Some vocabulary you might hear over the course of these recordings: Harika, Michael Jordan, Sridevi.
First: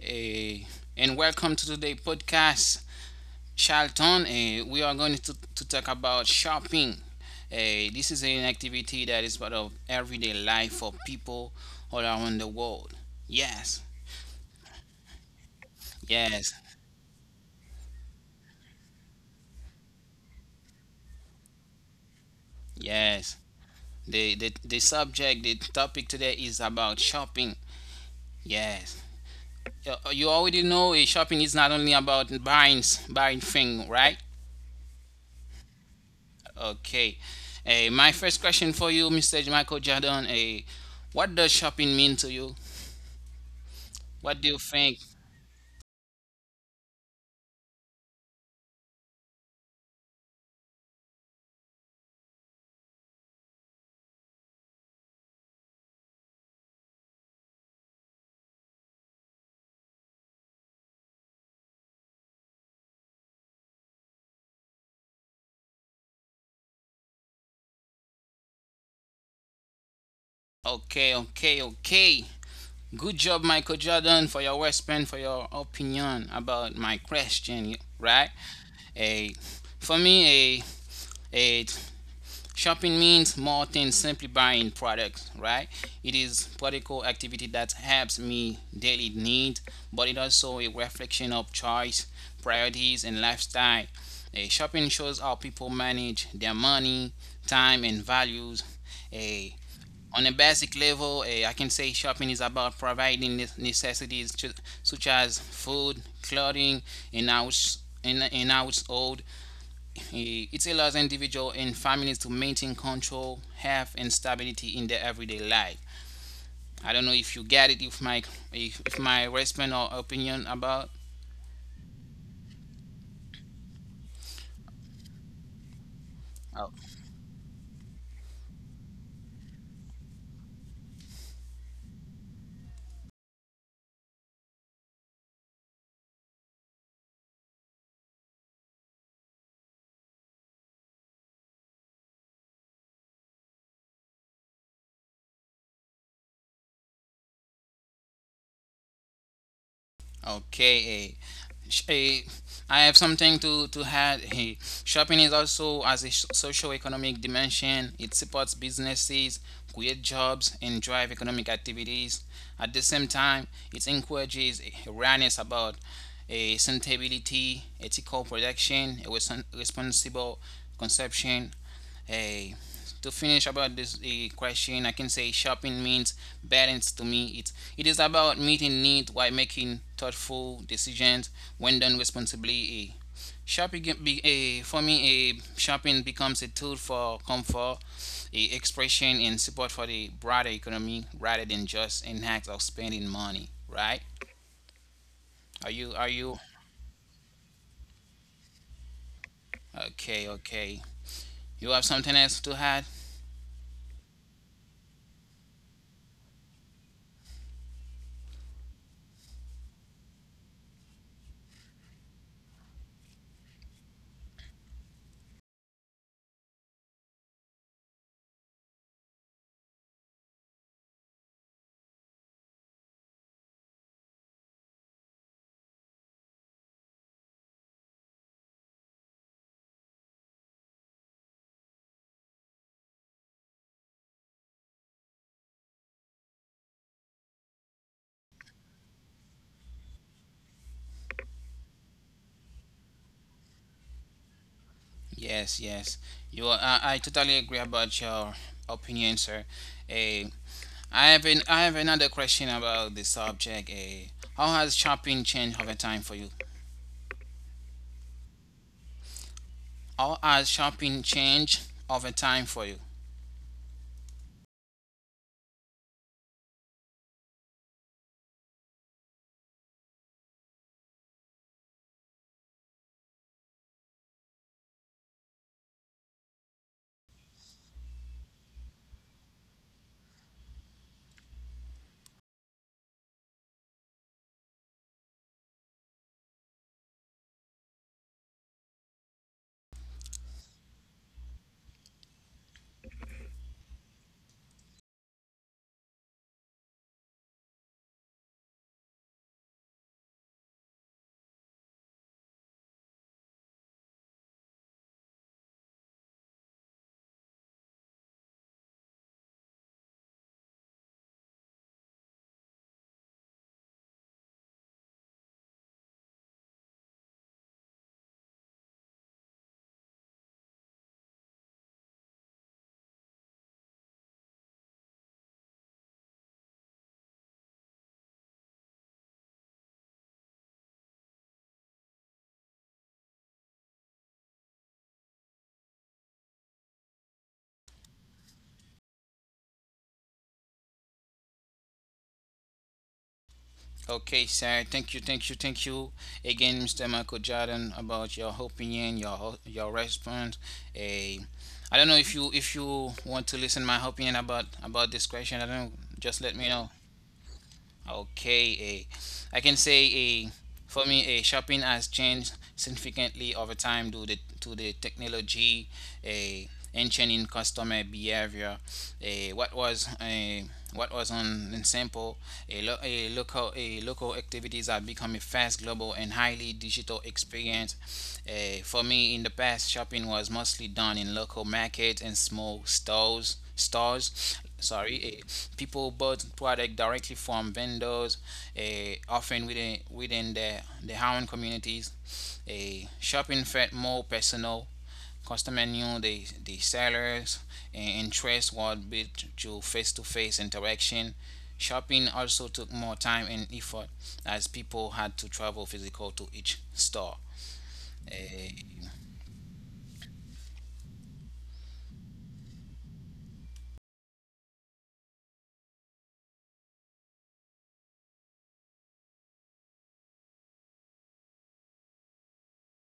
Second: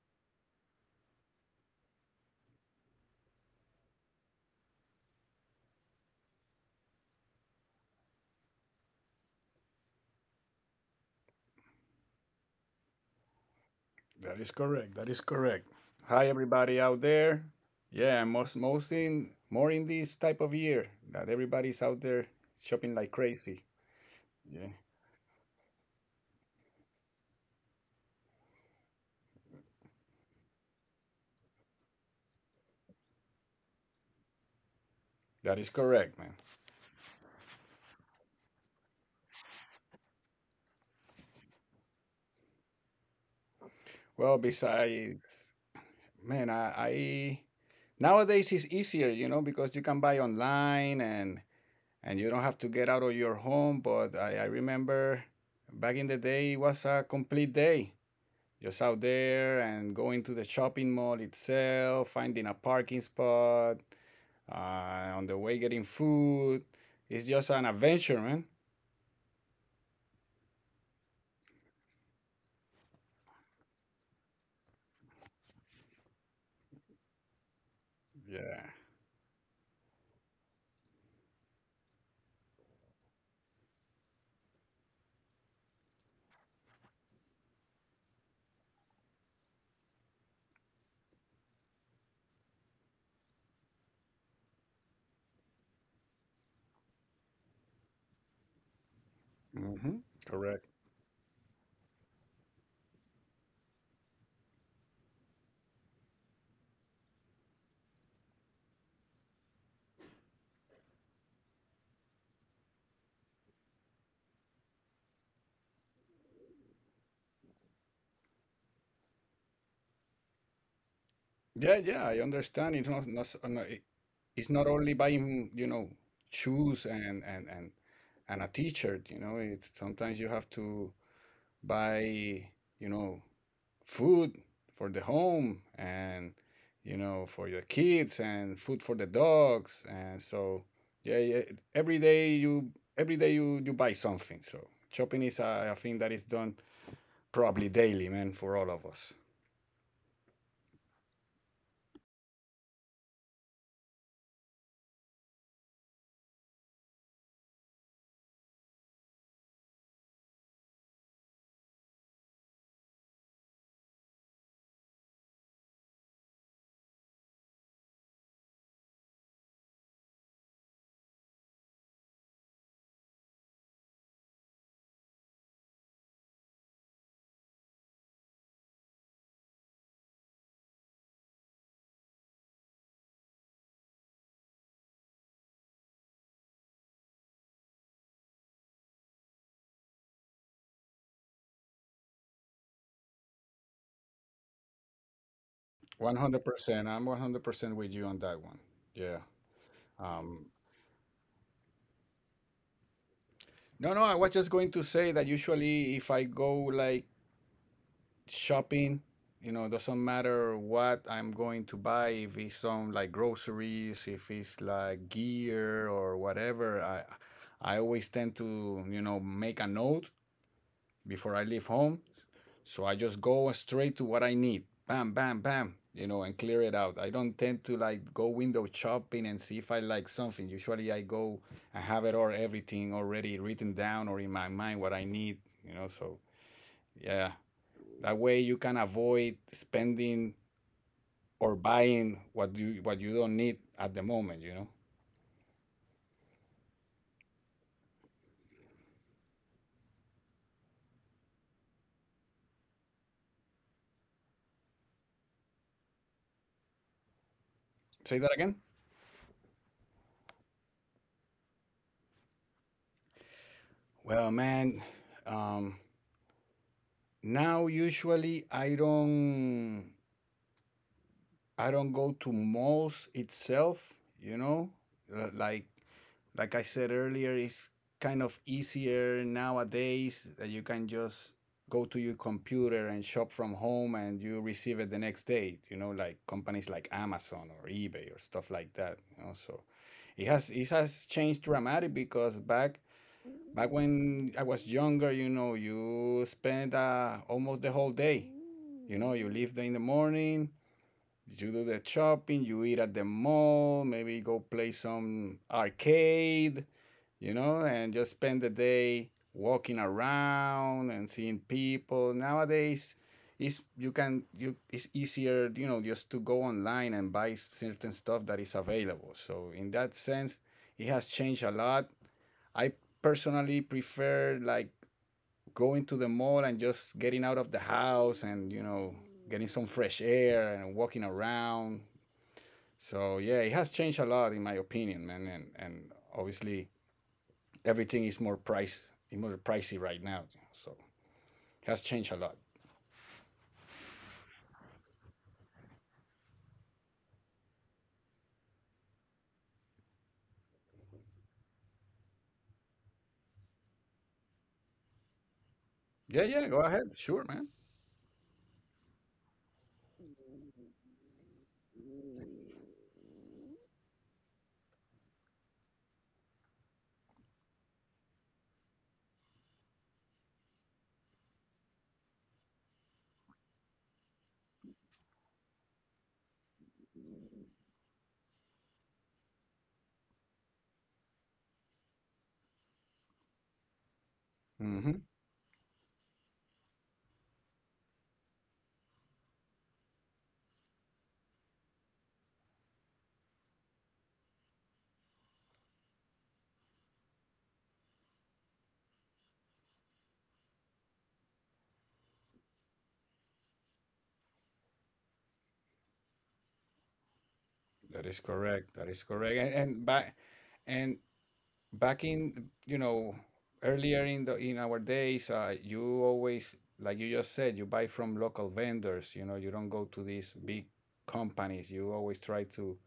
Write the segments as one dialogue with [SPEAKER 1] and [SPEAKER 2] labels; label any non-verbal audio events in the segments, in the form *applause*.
[SPEAKER 1] eh, and welcome to today's podcast. Charlton, we are going to talk about shopping. This is an activity that is part of everyday life for people all around the world. Yes,
[SPEAKER 2] That is correct. That is correct. Hi,
[SPEAKER 1] yes,
[SPEAKER 2] everybody out there. Yeah, most in more in this type of year that everybody's out there shopping like
[SPEAKER 1] yes.
[SPEAKER 2] crazy.
[SPEAKER 1] The, the,
[SPEAKER 2] Yeah,
[SPEAKER 1] the subject, the topic today is about shopping. Yes. You already know shopping is not only about buying, buying things, right?
[SPEAKER 2] that is correct, man.
[SPEAKER 1] Okay. My first question for you, Mr. Michael Jordan. What does shopping mean to you?
[SPEAKER 2] Well,
[SPEAKER 1] What do you think?
[SPEAKER 2] besides, man, I nowadays it's easier, you know, because you can buy online and you don't have to get out of your home. But I remember back in the day, it was a complete day. Just out there and going to the shopping mall itself, finding a parking spot, on the way getting food. It's just an adventure, man.
[SPEAKER 1] Okay, okay, okay. Good job, Michael Jordan, for your response, for your opinion about my question, right?
[SPEAKER 2] Yeah.
[SPEAKER 1] Eh, for me, eh, shopping means more than simply buying products, right? It is practical activity that helps me daily needs, but it also a reflection of choice, priorities, and lifestyle. Shopping shows how people manage their money, time, and values. Eh,
[SPEAKER 2] Hmm.
[SPEAKER 1] on a
[SPEAKER 2] Correct.
[SPEAKER 1] basic level, I can say shopping is about providing necessities to, such as food, clothing, and house, in household. It allows individuals and families to maintain control, health, and stability in their everyday life. I don't know if you get it, if my if my response or opinion about.
[SPEAKER 2] Yeah, yeah, I understand. It's not, not, s- no, it- It's not only buying, you know,
[SPEAKER 1] Oh.
[SPEAKER 2] shoes and a t-shirt. You know, it's sometimes you have to buy, you know, food for the home and you know for your kids and food for the dogs and so yeah, yeah, every day you every day you buy something. So shopping is a thing that is done probably daily, man, for all of us.
[SPEAKER 1] Okay, sh- eh, I have something to add. Hey, shopping is also as a socio-economic dimension. It supports businesses, create jobs, and drive economic activities. At the same time, it encourages awareness about a sustainability, ethical production, a responsible consumption, to finish about this question, I can say shopping means balance to me. It is about meeting needs while making thoughtful decisions when done responsibly. Eh, Shopping can be, eh, for me, eh, Shopping becomes a tool for comfort, expression, and support for the broader economy rather than just an act of spending money. Right? Are you? Are you?
[SPEAKER 2] 100%. I'm 100% with you on that one. Yeah.
[SPEAKER 1] Okay.
[SPEAKER 2] um
[SPEAKER 1] Okay. You have something else to add?
[SPEAKER 2] no, no, I was just going to say that usually if I go like shopping, you know, it doesn't matter what I'm going to buy, if it's some like groceries, if it's like gear or whatever, I always tend to, you know, make a note before I leave home. So I just go straight to what I need, bam bam bam, you know, and clear it out. I don't tend to like go window shopping and see if I like something. Usually I go and have it or everything already written down or in my mind what I need, you know. So yeah, that way you can avoid spending or buying what you don't need at the moment,
[SPEAKER 1] Yes, yes. You are, I totally agree about your opinion, sir. Eh, I have an, I have another question about the subject. How has shopping changed over time for you?
[SPEAKER 2] Say that again.
[SPEAKER 1] How has shopping changed over time for you?
[SPEAKER 2] Well, man, um, now usually I don't go to malls itself, you know? Uh, Like like I said earlier, it's kind of easier nowadays that you can just go to your computer and shop from home and you receive it the next day, you know, like companies like Amazon or eBay or stuff like that, you know? So it has changed dramatically because back when I was younger, you know, you spend almost the whole day. You know, you leave in the morning, you do the shopping, you eat at the mall, maybe go play some arcade, you know, and just spend the day walking around and seeing people. Nowadays, it's easier, you know, just to go online and buy certain stuff that is available. So in that sense, it has changed a lot. I personally prefer like going to the mall and just getting out of the house and you know getting some fresh air and walking around. So yeah, it has changed a lot in my opinion, man. And obviously everything is more pricey right now. So it has changed a lot.
[SPEAKER 1] Okay, sir. Thank you, thank you, thank you again, Mr. Michael Jordan, about your opinion, your response. Eh, I don't know if you want to listen my opinion about this question. I don't know. Just
[SPEAKER 2] Yeah,
[SPEAKER 1] let me
[SPEAKER 2] yeah, go
[SPEAKER 1] know.
[SPEAKER 2] ahead. Sure, man.
[SPEAKER 1] Okay, I can say a for me a shopping has changed significantly over time due to the technology, a and changing customer behavior. A what was a What was on in simple a local a local activities have become a fast global and highly digital experience. For me in the past shopping was mostly done in local markets and small stores stores sorry
[SPEAKER 2] Hmm.
[SPEAKER 1] people bought product directly from vendors, often within their own communities. A Shopping felt more personal. Customer knew the sellers and interest was built through face-to-face interaction. Shopping also took more time and effort as people had to travel physical to each store.
[SPEAKER 2] That is correct.
[SPEAKER 1] eh,
[SPEAKER 2] That is correct. And back in you know earlier in the in our days, you always like you just said, you buy from local vendors. You know, you don't go to these big companies. You always try to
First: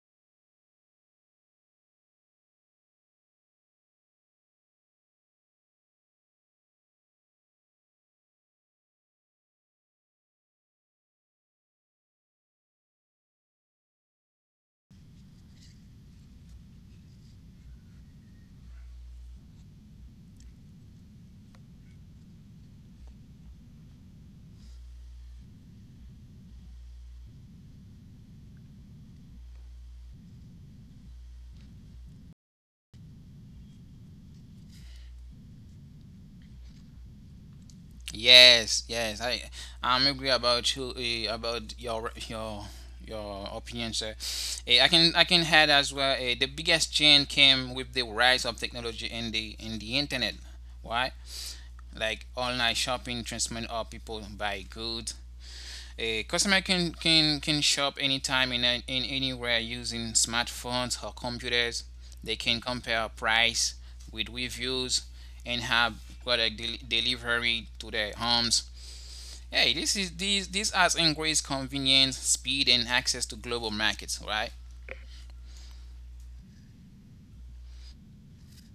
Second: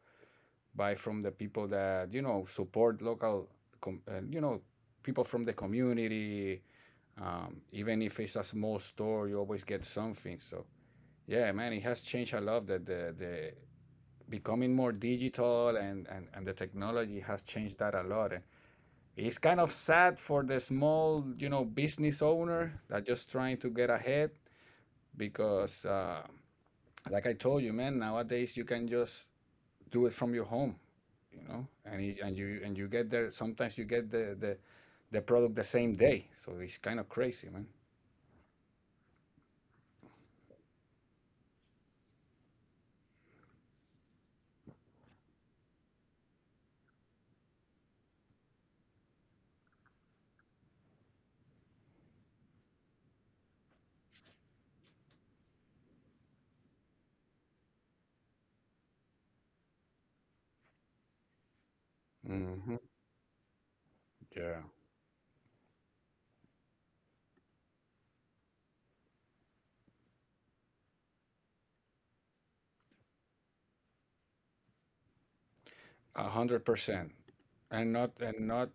[SPEAKER 2] buy from the people that you know, support local, you know, people from the community. Even if it's a small store, you always get something. So yeah, man, it has changed a lot. That the Becoming more digital, and the technology has changed that a lot. And it's kind of sad for the small, you know, business owner that just trying to get ahead because, like I told you, man, nowadays you can just do it from your home, you know, and you get there. Sometimes you get the product the same day, so it's kind of crazy, man.
[SPEAKER 1] Yes, yes. I'm agree about you about your your opinion, sir. I can add as well. The biggest change came with the rise of technology and the internet. Why? Like online shopping, transforming our people buy goods. A customer can shop anytime and in anywhere using smartphones or computers. They can
[SPEAKER 2] Hmm.
[SPEAKER 1] compare price with
[SPEAKER 2] Yeah,
[SPEAKER 1] reviews and have product delivery to their homes. Hey, this is this this has increased convenience, speed, and access to global markets. Right?
[SPEAKER 2] 100%. and not and not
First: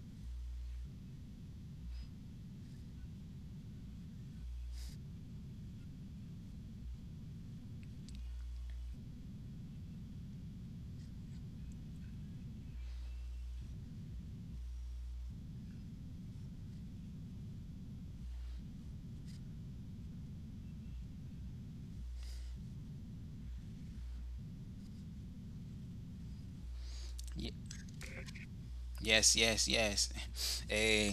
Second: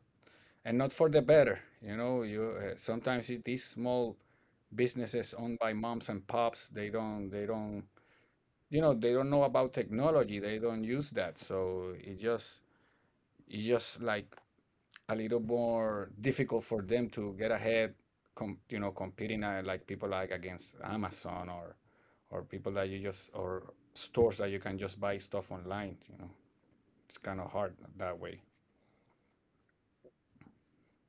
[SPEAKER 2] and not for the better, you know. You Sometimes it, these small businesses owned by moms and pops, they don't you know, they don't know about technology, they don't use that, so it just, it just like a little more difficult for them to get ahead, you know, competing like people like against Amazon or people that you just or stores that you can just buy stuff online. You know, it's kind
[SPEAKER 1] Ye-
[SPEAKER 2] of hard that way.
[SPEAKER 1] Yes, yes, yes. *laughs* Eh,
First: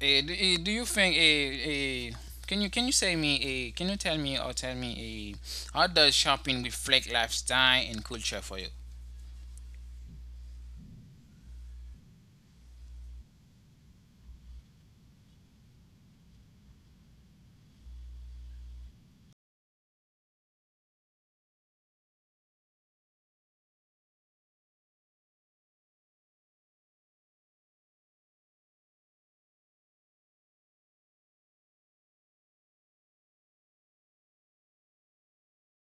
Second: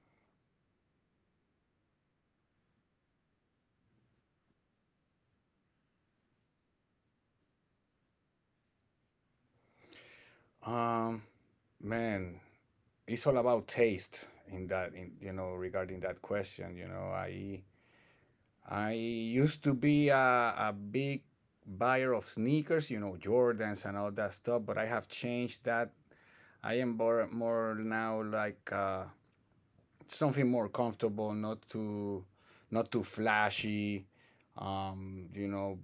[SPEAKER 1] Eh, do you think eh, eh, can you say me eh, can you tell me or Tell me how does shopping reflect lifestyle and culture for you?
[SPEAKER 2] Um, man, it's all about taste in that in you know, regarding that question. You know, I used to be a big buyer of sneakers, you know, Jordans and all that stuff, but I have changed that. I am more now like something more comfortable, not not too flashy. You know,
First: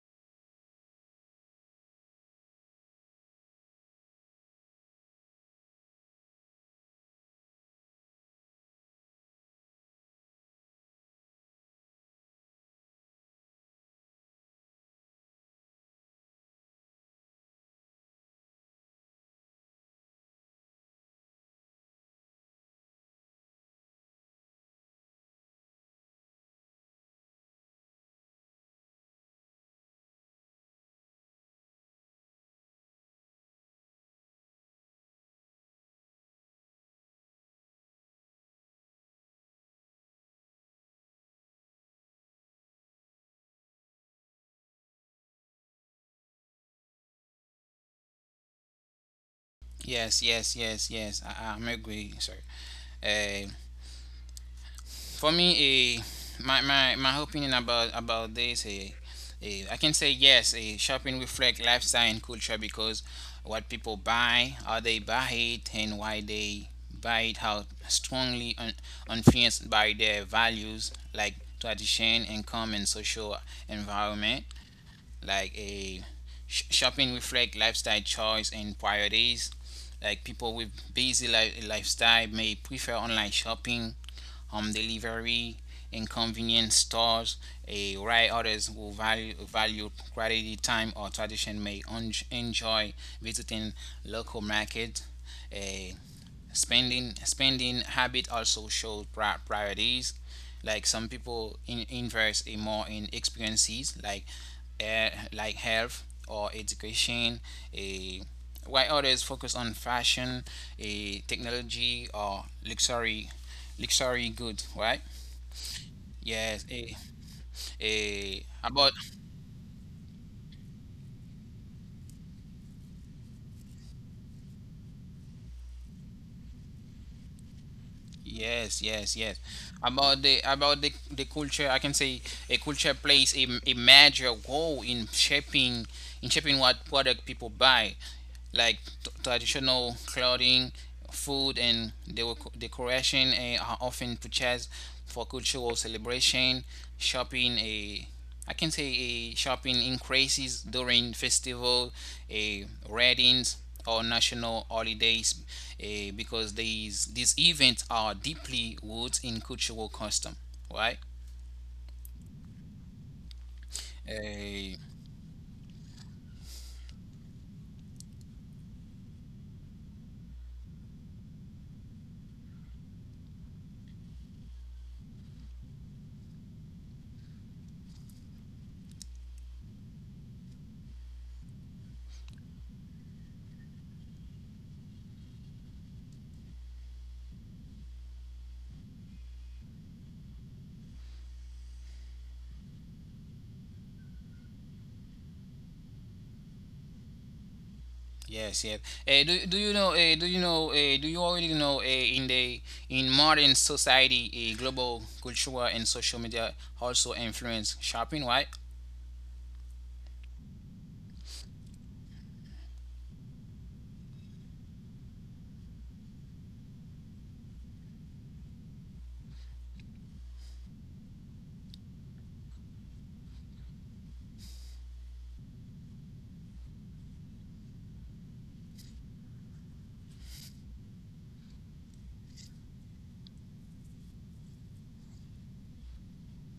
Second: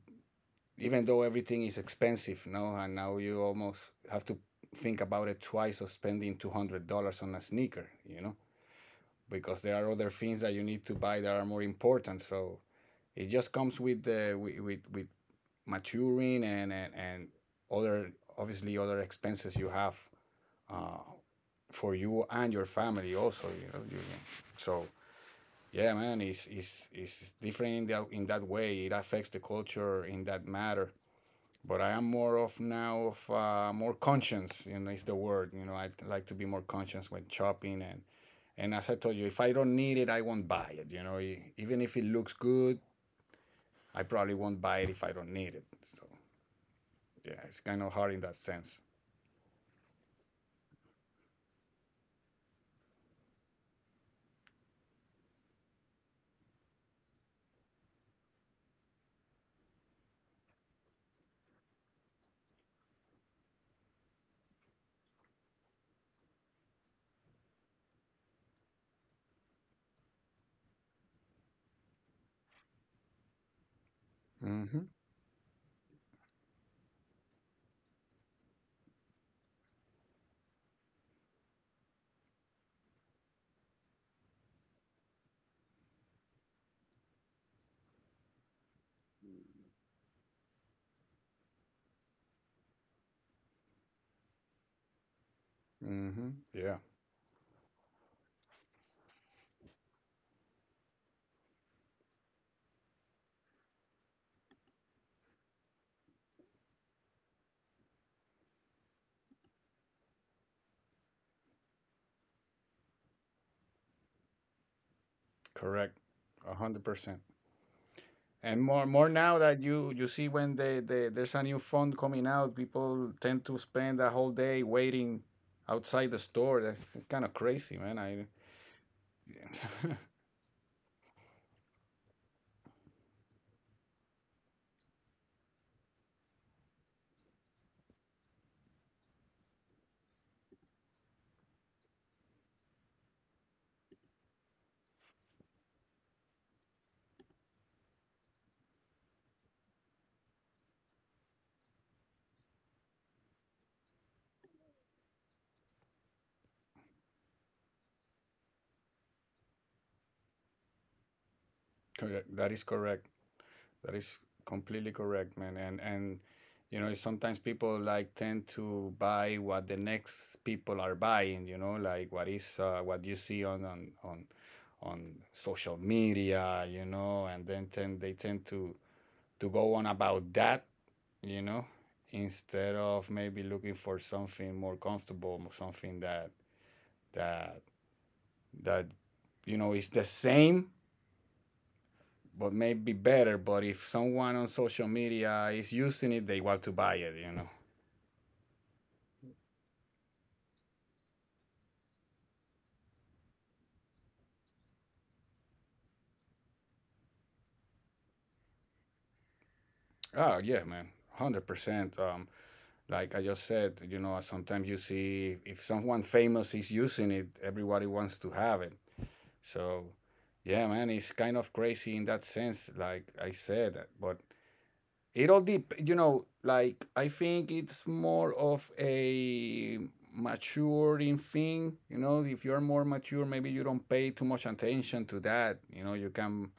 [SPEAKER 2] even though everything is expensive, no, and now you almost have to think about it twice of spending $200 on a sneaker, you know, because there are other things that you need to buy that are more important. So it just comes with the with maturing, and other, obviously other expenses you have uh, for you and your family also, you know. So yeah, man, it's different in that way. It affects the culture in that matter, but I am more of now of more conscious, you know, is the word. You know, I like to be more conscious when shopping. And as I told you, if I don't need it, I won't buy it, you know. Even if it looks good, I probably won't buy it if I don't need it. So yeah, it's kind of hard in that sense.
[SPEAKER 1] Yes, yes, yes, yes. I'm agree, sir. For me, my opinion about this, a I can say yes. A Shopping reflect lifestyle and culture because what people buy, how they buy it, and why they buy it, how strongly influenced by their values like tradition, income, and social environment.
[SPEAKER 2] Mm-hmm.
[SPEAKER 1] like a Shopping reflect lifestyle choice and priorities. Like people with lifestyle may prefer online shopping, home delivery, and convenience stores. A While others will value quality time or tradition may enjoy visiting local market.
[SPEAKER 2] Mm-hmm. Yeah.
[SPEAKER 1] Spending habit also shows priorities. Like some people invest in more in experiences like health or education, a while others focus on fashion, a technology or luxury good, right?
[SPEAKER 2] Correct.
[SPEAKER 1] yes a,
[SPEAKER 2] 100%.
[SPEAKER 1] a
[SPEAKER 2] And more
[SPEAKER 1] about
[SPEAKER 2] more now that you see when there's a new phone coming out, people tend to spend a whole day waiting outside the store. That's kind of crazy, man. I.
[SPEAKER 1] Yes, yes, yes.
[SPEAKER 2] *laughs*
[SPEAKER 1] About the culture, I can say a culture plays a major role in shaping what product people buy, like traditional clothing, food, and decoration. Are often purchased for cultural celebration, shopping. I can say a shopping increases during festival, a weddings or national holidays, because these events are deeply rooted in cultural custom, right?
[SPEAKER 2] correct. That is correct. That is
[SPEAKER 1] Eh,
[SPEAKER 2] completely correct, man. And you know sometimes people like tend to buy what the next people are buying. You know, like what is what you see on social media. You know, and they tend to go on about that, you know, instead of maybe looking for something more comfortable, something that that you know is the same but maybe better. But if someone on social media is using it, they want to buy it, you know.
[SPEAKER 1] yes, yes. Eh, do, do you know? Eh, do you know? Eh, Do you already know? In the in modern society, a global cultural and social media also influence shopping, right?
[SPEAKER 2] Oh yeah, man, 100%. Like I just said, you know, sometimes you see if someone famous is using it, everybody wants to have it. So, yeah, man, it's kind of crazy in that sense. Like I said, but It all dep you know, like I think it's more of a maturing thing. You know, if you're more mature, maybe you don't pay too much attention to that. You know, you can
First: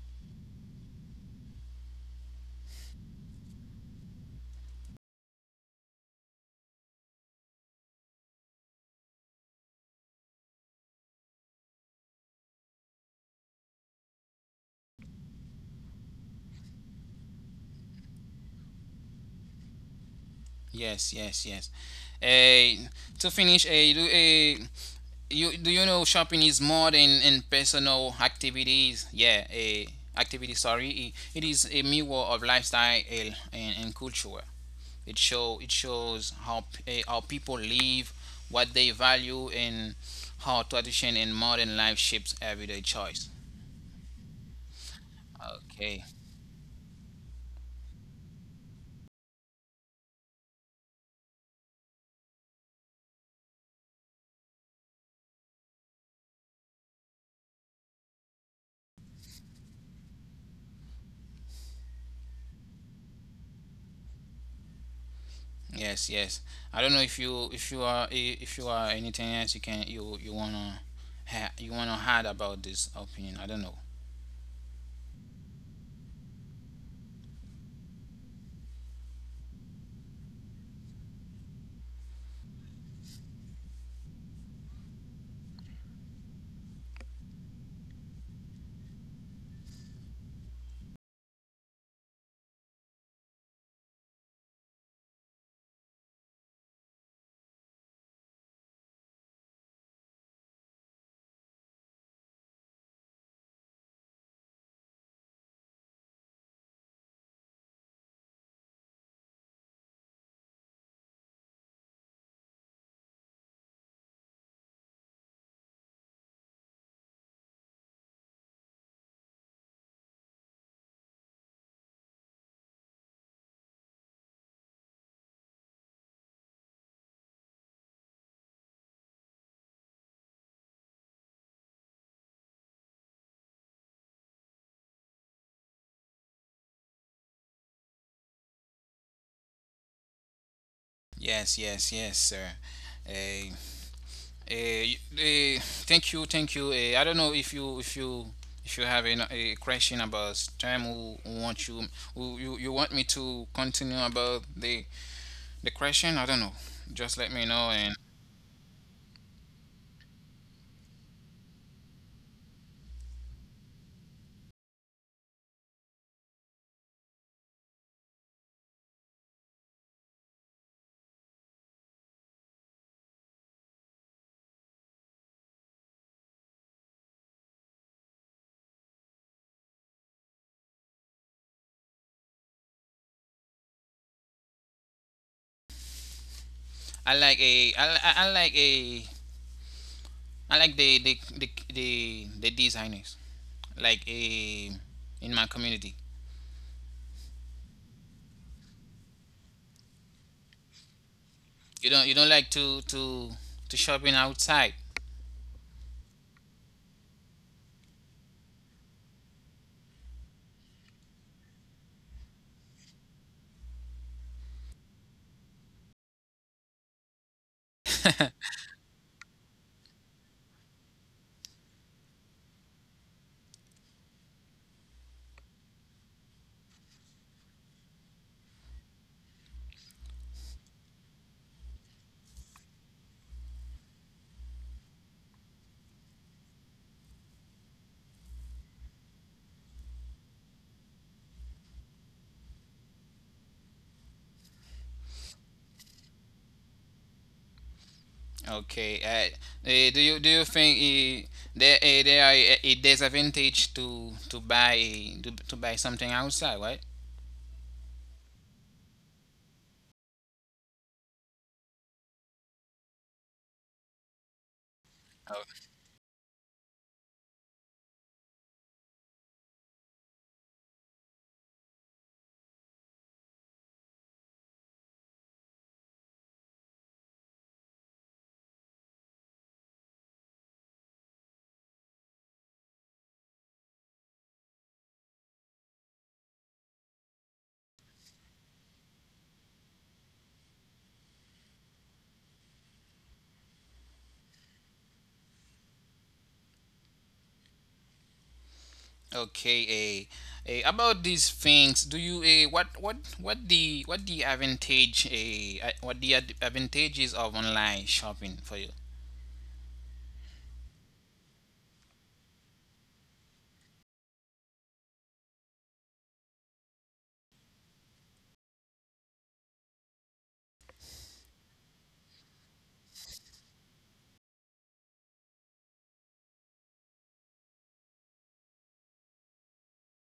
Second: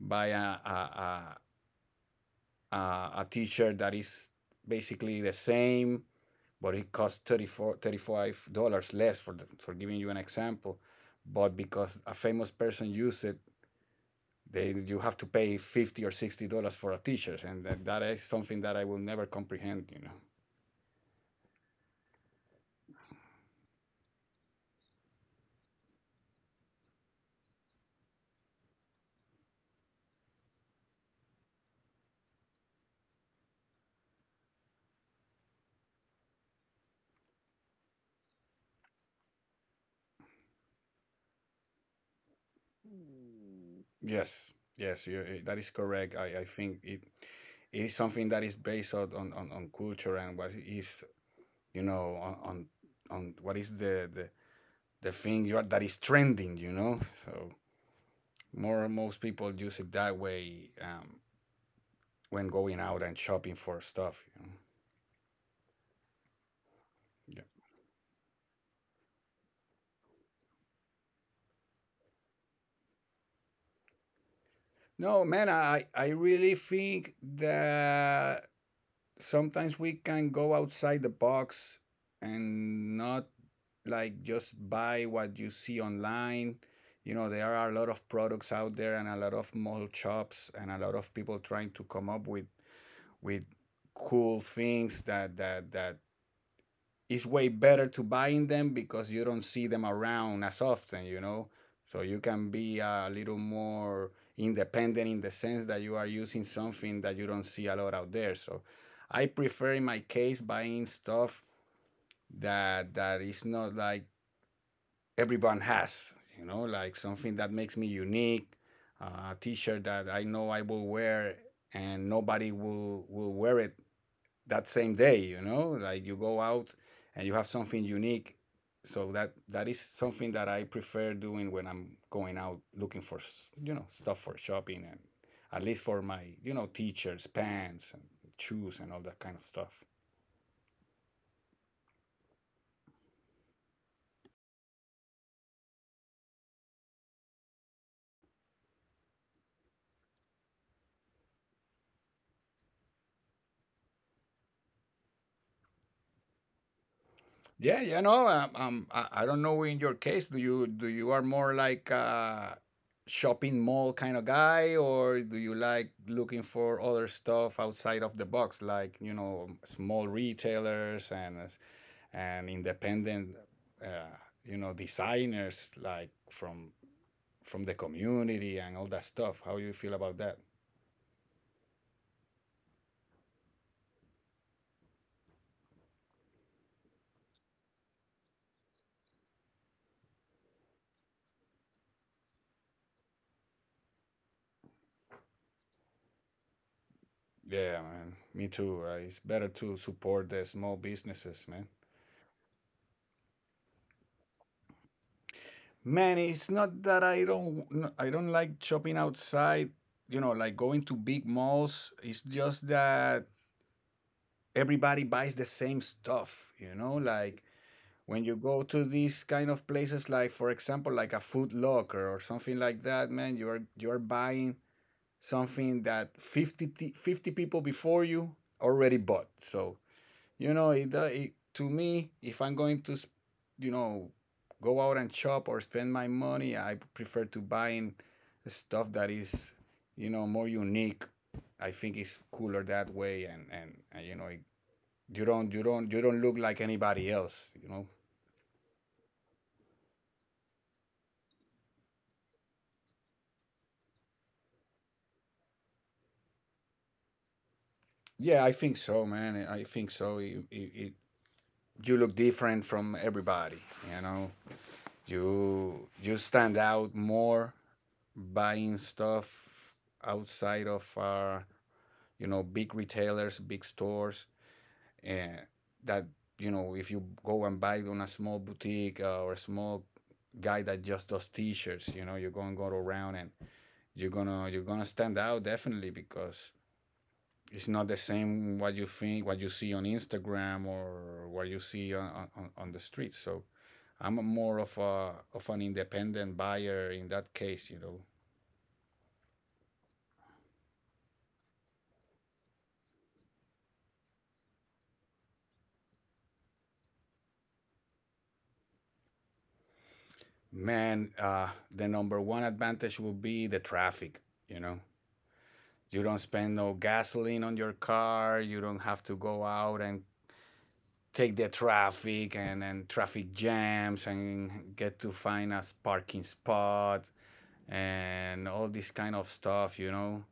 [SPEAKER 2] buy a, a, a t-shirt that is basically the same, but it costs 34, $35 less, for giving you an example. But because a famous person used it, they you have to pay 50 or $60 for a t-shirt. And that is something that I will never comprehend, you know.
[SPEAKER 1] Yes, yes, yes. Eh, to finish, do you know shopping is more than in personal activities? Yeah, activity. Sorry, it is a mirror of lifestyle and culture. It shows how how people live, what they value, and how tradition and modern life shapes everyday choice.
[SPEAKER 2] Yes, yes, that is
[SPEAKER 1] Okay.
[SPEAKER 2] correct. I think it is something that is based on, on culture and what is, you know, on what is the thing you are, that is trending, you know? So more, most people use it that way. When going out and shopping for stuff, you know?
[SPEAKER 1] Yes, yes. I don't know
[SPEAKER 2] Yeah.
[SPEAKER 1] if you are if you are anything else you can you you wanna you wanna add about this opinion. I don't know.
[SPEAKER 2] No, man, I really think that sometimes we can go outside the box and not like just buy what you see online. You know, there are a lot of products out there and a lot of model shops and a lot of people trying to come up with cool things that it's way better to buying them because you don't see them around as often, you know. So you can be a little more independent in the sense that you are using something that you don't see a lot out there. So I prefer in my case buying stuff that is not like everyone has, you know, like something that makes me unique, a t-shirt that I know I will wear and nobody will wear it that same day, you know, like you go out and you have something unique. So that is something that I prefer doing when I'm going out looking for you know, stuff for shopping and at least for my, you know, teachers pants and shoes and all that kind of stuff.
[SPEAKER 1] Yes, yes, yes, sir. Eh, eh, eh, Thank you, thank you. I don't know if you have a question about time who want you who you, you want me to continue about the question. I don't know. Just let me know
[SPEAKER 2] Yeah,
[SPEAKER 1] and
[SPEAKER 2] you know, I don't know, in your case, do you are more like a shopping mall kind of guy, or do you like looking for other stuff outside of the box, like, you know, small retailers and independent, uh, you know, designers like from the community and all that stuff? How you feel about that?
[SPEAKER 1] I like a I like the designers. Like a In my community.
[SPEAKER 2] Yeah, man. Me too. It's better to support the small businesses, man.
[SPEAKER 1] You don't like to shopping outside.
[SPEAKER 2] Man, it's not that I don't, no, I don't like shopping outside. You know, like going to big malls. It's just that everybody buys the same stuff. You know, like when you go to these kind of places, like for example like a food locker or something like that, man, you are buying something that fifty people before you already bought. So you know it, it, to me, if I'm going to, you know, go out and shop or spend my money, I prefer to buying stuff that is, you know, more unique. I think it's cooler that way. And you know it, you don't look like anybody else, you know.
[SPEAKER 1] Okay. Do you do you think there are a disadvantage to buy something outside, right?
[SPEAKER 2] Yeah, I think so, man. I think so. You look different from everybody. You know,
[SPEAKER 1] Oh,
[SPEAKER 2] you stand out more buying stuff outside of our, you know, big retailers, big stores, and that, you know, if you go and buy on a small boutique, or a small guy that just does t-shirts, you know, you're gonna go around and you're gonna stand out, definitely, because it's not the same what you think, what you see on Instagram or what you see on the streets. So I'm a more of a of an independent buyer in that case, you know.
[SPEAKER 1] okay. About these things, do you what what the advantages of online shopping for you?
[SPEAKER 2] Man, the number one advantage will be the traffic, you know. You don't spend no gasoline on your car, you don't have to go out and take the traffic and then traffic jams and get to find a parking spot and all this kind of stuff, you know.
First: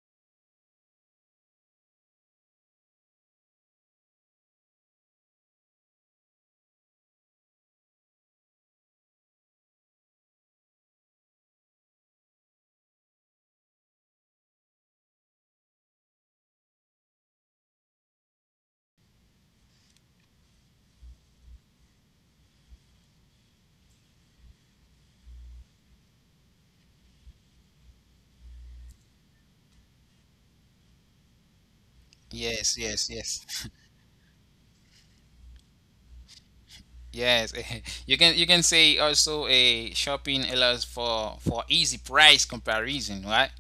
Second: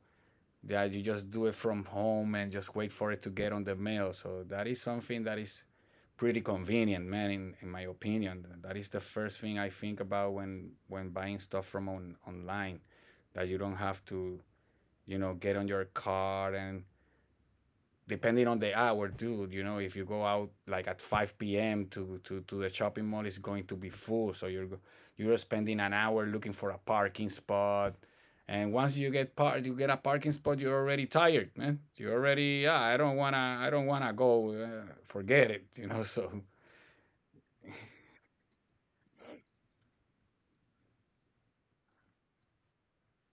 [SPEAKER 2] That you just do it from home and just wait for it to get on the mail. So that is something that is pretty convenient, man. In my opinion, that is the first thing I think about when buying stuff from on, online, that you don't have to, you know, get on your car and, depending on the hour, dude, you know, if you go out like at 5 p.m. To the shopping mall, it's going to be full. So you're spending an hour looking for a parking spot. And once you get part, you get a parking spot, you're already tired, man. You're
[SPEAKER 1] Yes,
[SPEAKER 2] already. Yeah,
[SPEAKER 1] yes, yes.
[SPEAKER 2] I don't wanna go. Forget it. You know. *laughs* So
[SPEAKER 1] Yes, *laughs* you can say also a shopping allows for easy price comparison, right?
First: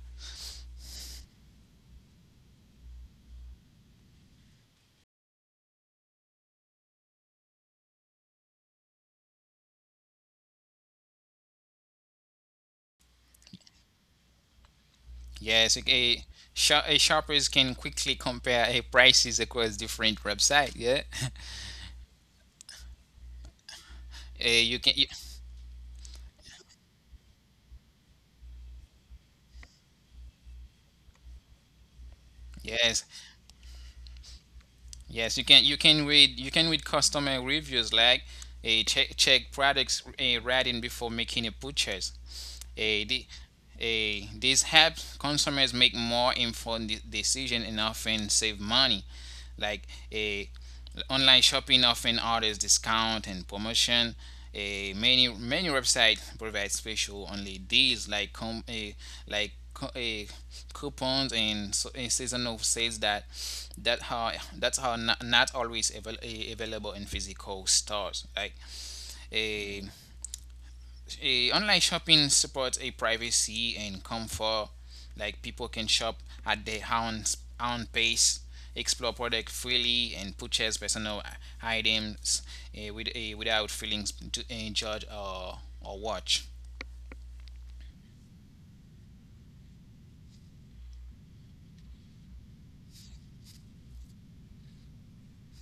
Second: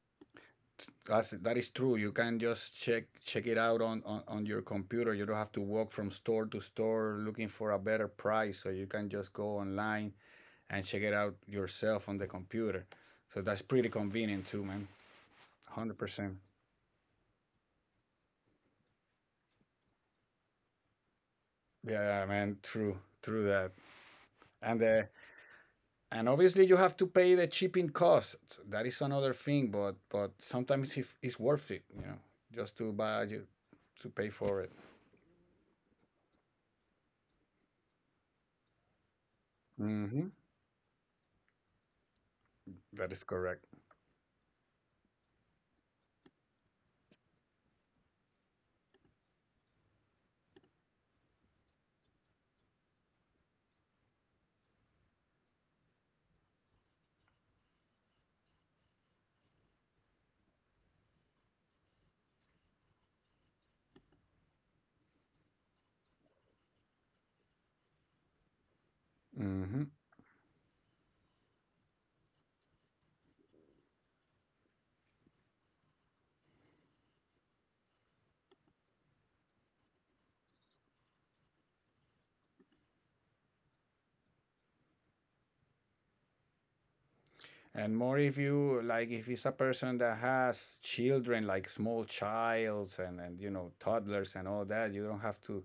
[SPEAKER 2] that's, that is true. You can just check it out on your computer. You don't have to walk from store to store looking for a better price. So you can just go online and check it out yourself on the computer. So that's pretty convenient too, man.
[SPEAKER 1] Yes,
[SPEAKER 2] 100%.
[SPEAKER 1] shop, a shoppers can quickly compare a prices across different websites. Yeah,
[SPEAKER 2] Yeah, man, true, true that.
[SPEAKER 1] *laughs* uh, you
[SPEAKER 2] And
[SPEAKER 1] can
[SPEAKER 2] uh,
[SPEAKER 1] you,
[SPEAKER 2] and obviously you have to pay the shipping costs. That is another thing, but sometimes if it's worth it, you know, just to
[SPEAKER 1] yes
[SPEAKER 2] buy you to pay for it.
[SPEAKER 1] yes you can read customer reviews like a check check products
[SPEAKER 2] Mm-hmm.
[SPEAKER 1] a rating before making a purchase. Eh,
[SPEAKER 2] That is
[SPEAKER 1] the,
[SPEAKER 2] correct.
[SPEAKER 1] this helps consumers make more informed decision and often save money. Like eh, online shopping often orders discount and promotion. Many websites provide special only deals like coupons and seasonal sales that how that's how not, not always available in physical stores. Like
[SPEAKER 2] Mm-hmm.
[SPEAKER 1] eh, online shopping supports a privacy and comfort. Like people can shop at their own pace, explore product freely, and purchase personal items with, without feelings to judge or watch.
[SPEAKER 2] And more if you like, if it's a person that has children, like small childs and you know, toddlers and all that, you don't have to,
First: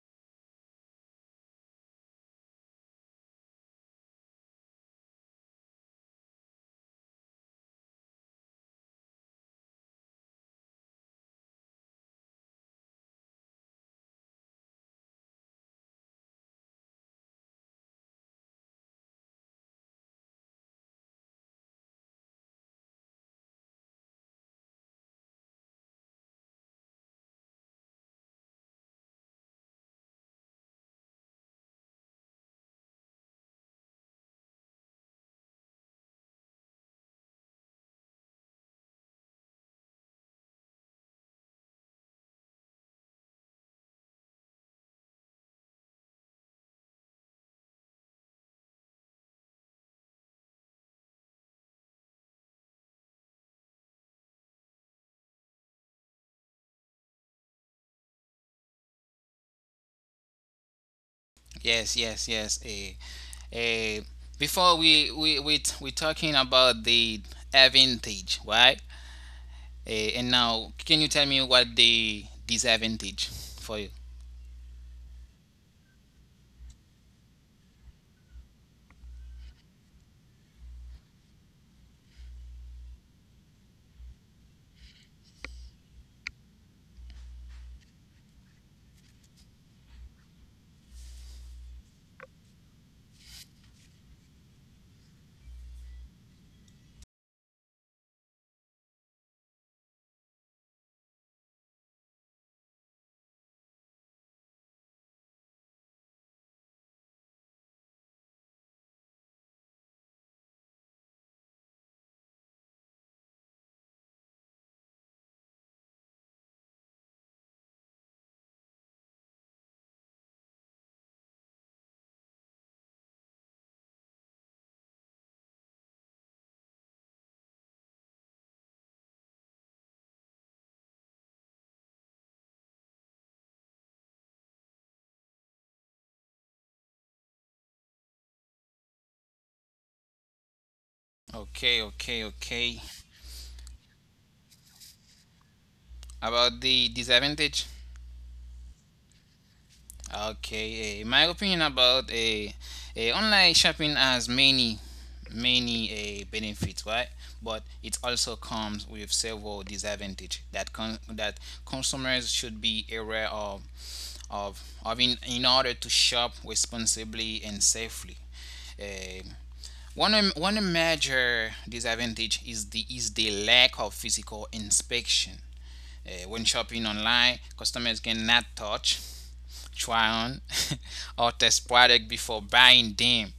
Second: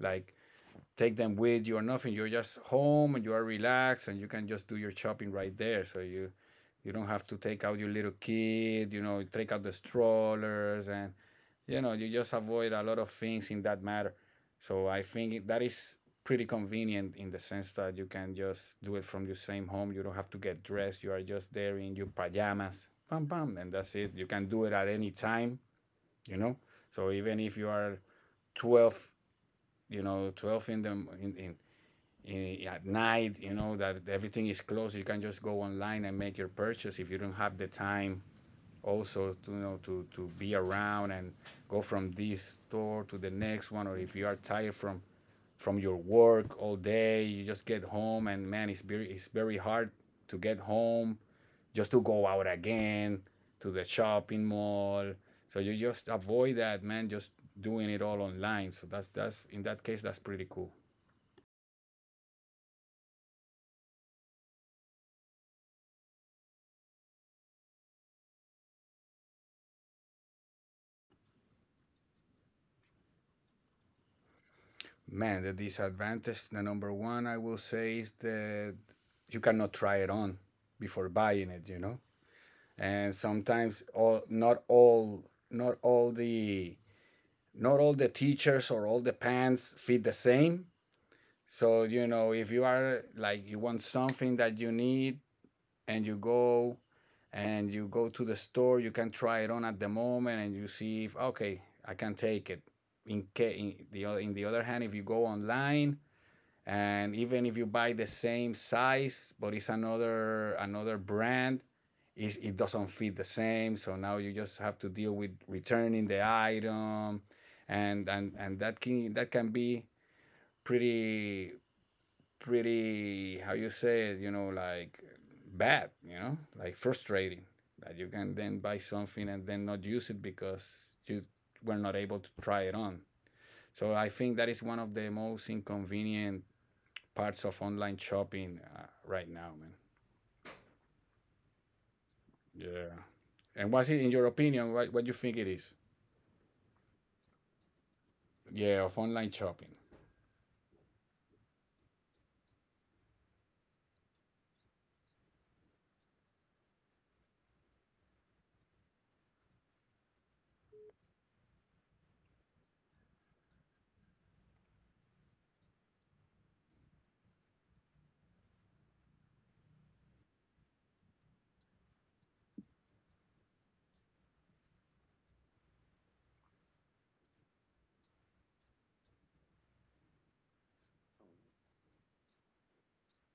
[SPEAKER 2] like, take them with you or nothing. You're just home and you are relaxed and you can just do your shopping right there. So you don't have to take out your little kid, you know, take out the strollers and, you know, you just avoid a lot of things in that matter. So I think that is pretty convenient in the sense that you can just do it from your same home. You don't have to get dressed. You are just there in your pajamas. Bam bam and that's it. You can do it at any time, you know. So even if you are 12, you know, 12 in the in at night, you know, that everything is closed, you can just go online and make your purchase. If you don't have the time also to, you know, to be around and go from this store to the next one, or if you are tired from your work all day, you just get home and, man, it's very hard to get home just to go out again to the shopping mall, so you just avoid that, man, just doing it all online. So that's, in that case, that's pretty cool.
[SPEAKER 1] Yes, yes, yes. Eh, Before we talking about the advantage, right? And now, can you tell me what the disadvantage for you?
[SPEAKER 2] Man, the disadvantage, the number one I will say is that you cannot try it on before buying it, you know? And sometimes all not all not all the not all the teachers or all the pants fit the same. So, you know, if you are like you want something that you need, and you go to the store, you can try it on at the moment and you see, if okay, I can take it. In, ca- in the o- in the other hand, if you go online and even if you buy the same size but it's another brand, is it doesn't fit the same. So now you just have to deal with returning the item, and that can be pretty, how you say it, you know, like, bad, you know, like frustrating, that you can then buy something and then not use it because you were not able to try it on. So I think that is one of the most inconvenient parts of online shopping, right now, man.
[SPEAKER 1] Okay, okay,
[SPEAKER 2] Yeah.
[SPEAKER 1] okay.
[SPEAKER 2] And what's it, in your opinion, what you think it is?
[SPEAKER 1] About the disadvantage?
[SPEAKER 2] Yeah, of online shopping.
[SPEAKER 1] Okay, my opinion about a online shopping has many, many benefits, right? But it also comes with several disadvantages that that consumers should be aware of, of in order to shop responsibly and safely. Eh, one major disadvantage is the lack of physical inspection. When shopping online, customers cannot touch, try on *laughs* or test product before buying them.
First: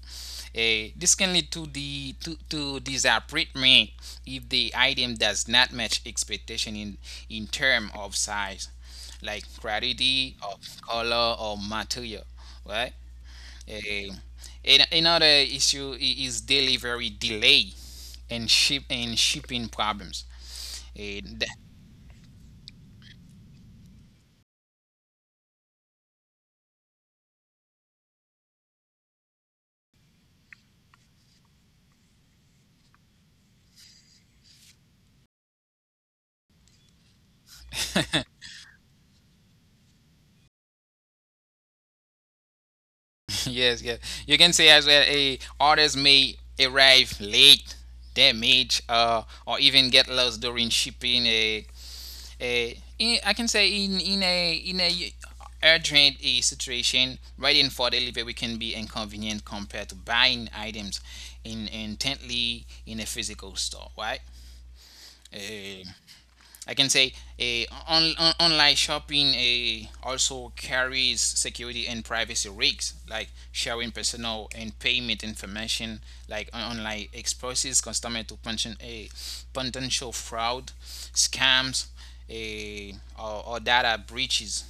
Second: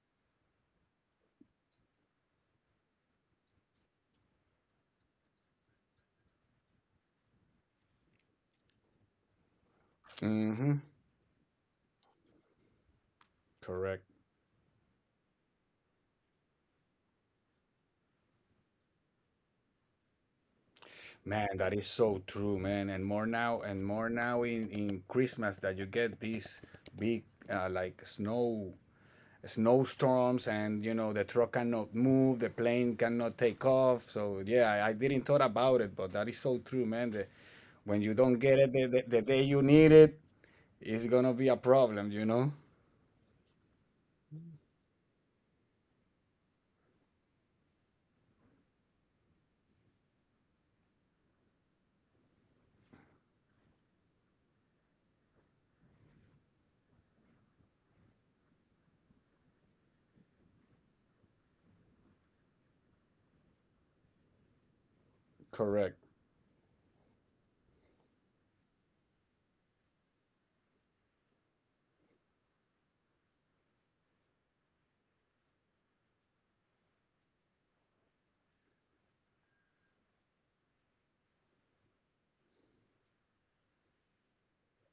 [SPEAKER 1] This can lead to to disappointment if the item does not match expectation in term of size, like quality or
[SPEAKER 2] Mm-hmm.
[SPEAKER 1] color or material, right? Eh,
[SPEAKER 2] Correct.
[SPEAKER 1] Another issue is delivery delay and shipping problems. Uh, the,
[SPEAKER 2] Man, that is so true, man. And more now in Christmas, that you get these big, like snow, snowstorms, and you know, the truck cannot move, the plane cannot take off. So yeah, I didn't thought about it, but that is so true, man. The When you don't get it the day you need it, it's gonna be a problem, you know?
[SPEAKER 1] *laughs* yes, yes. You can say as well a orders may arrive late, damage, or even get lost during shipping. I can say in a urgent a situation, waiting for delivery can be inconvenient compared to buying items in intently in a physical store, right? Eh,
[SPEAKER 2] Correct.
[SPEAKER 1] I can say a on, online shopping a also carries security and privacy risks like sharing personal and payment information like online exposes customer to potential a potential fraud, scams, a or data breaches,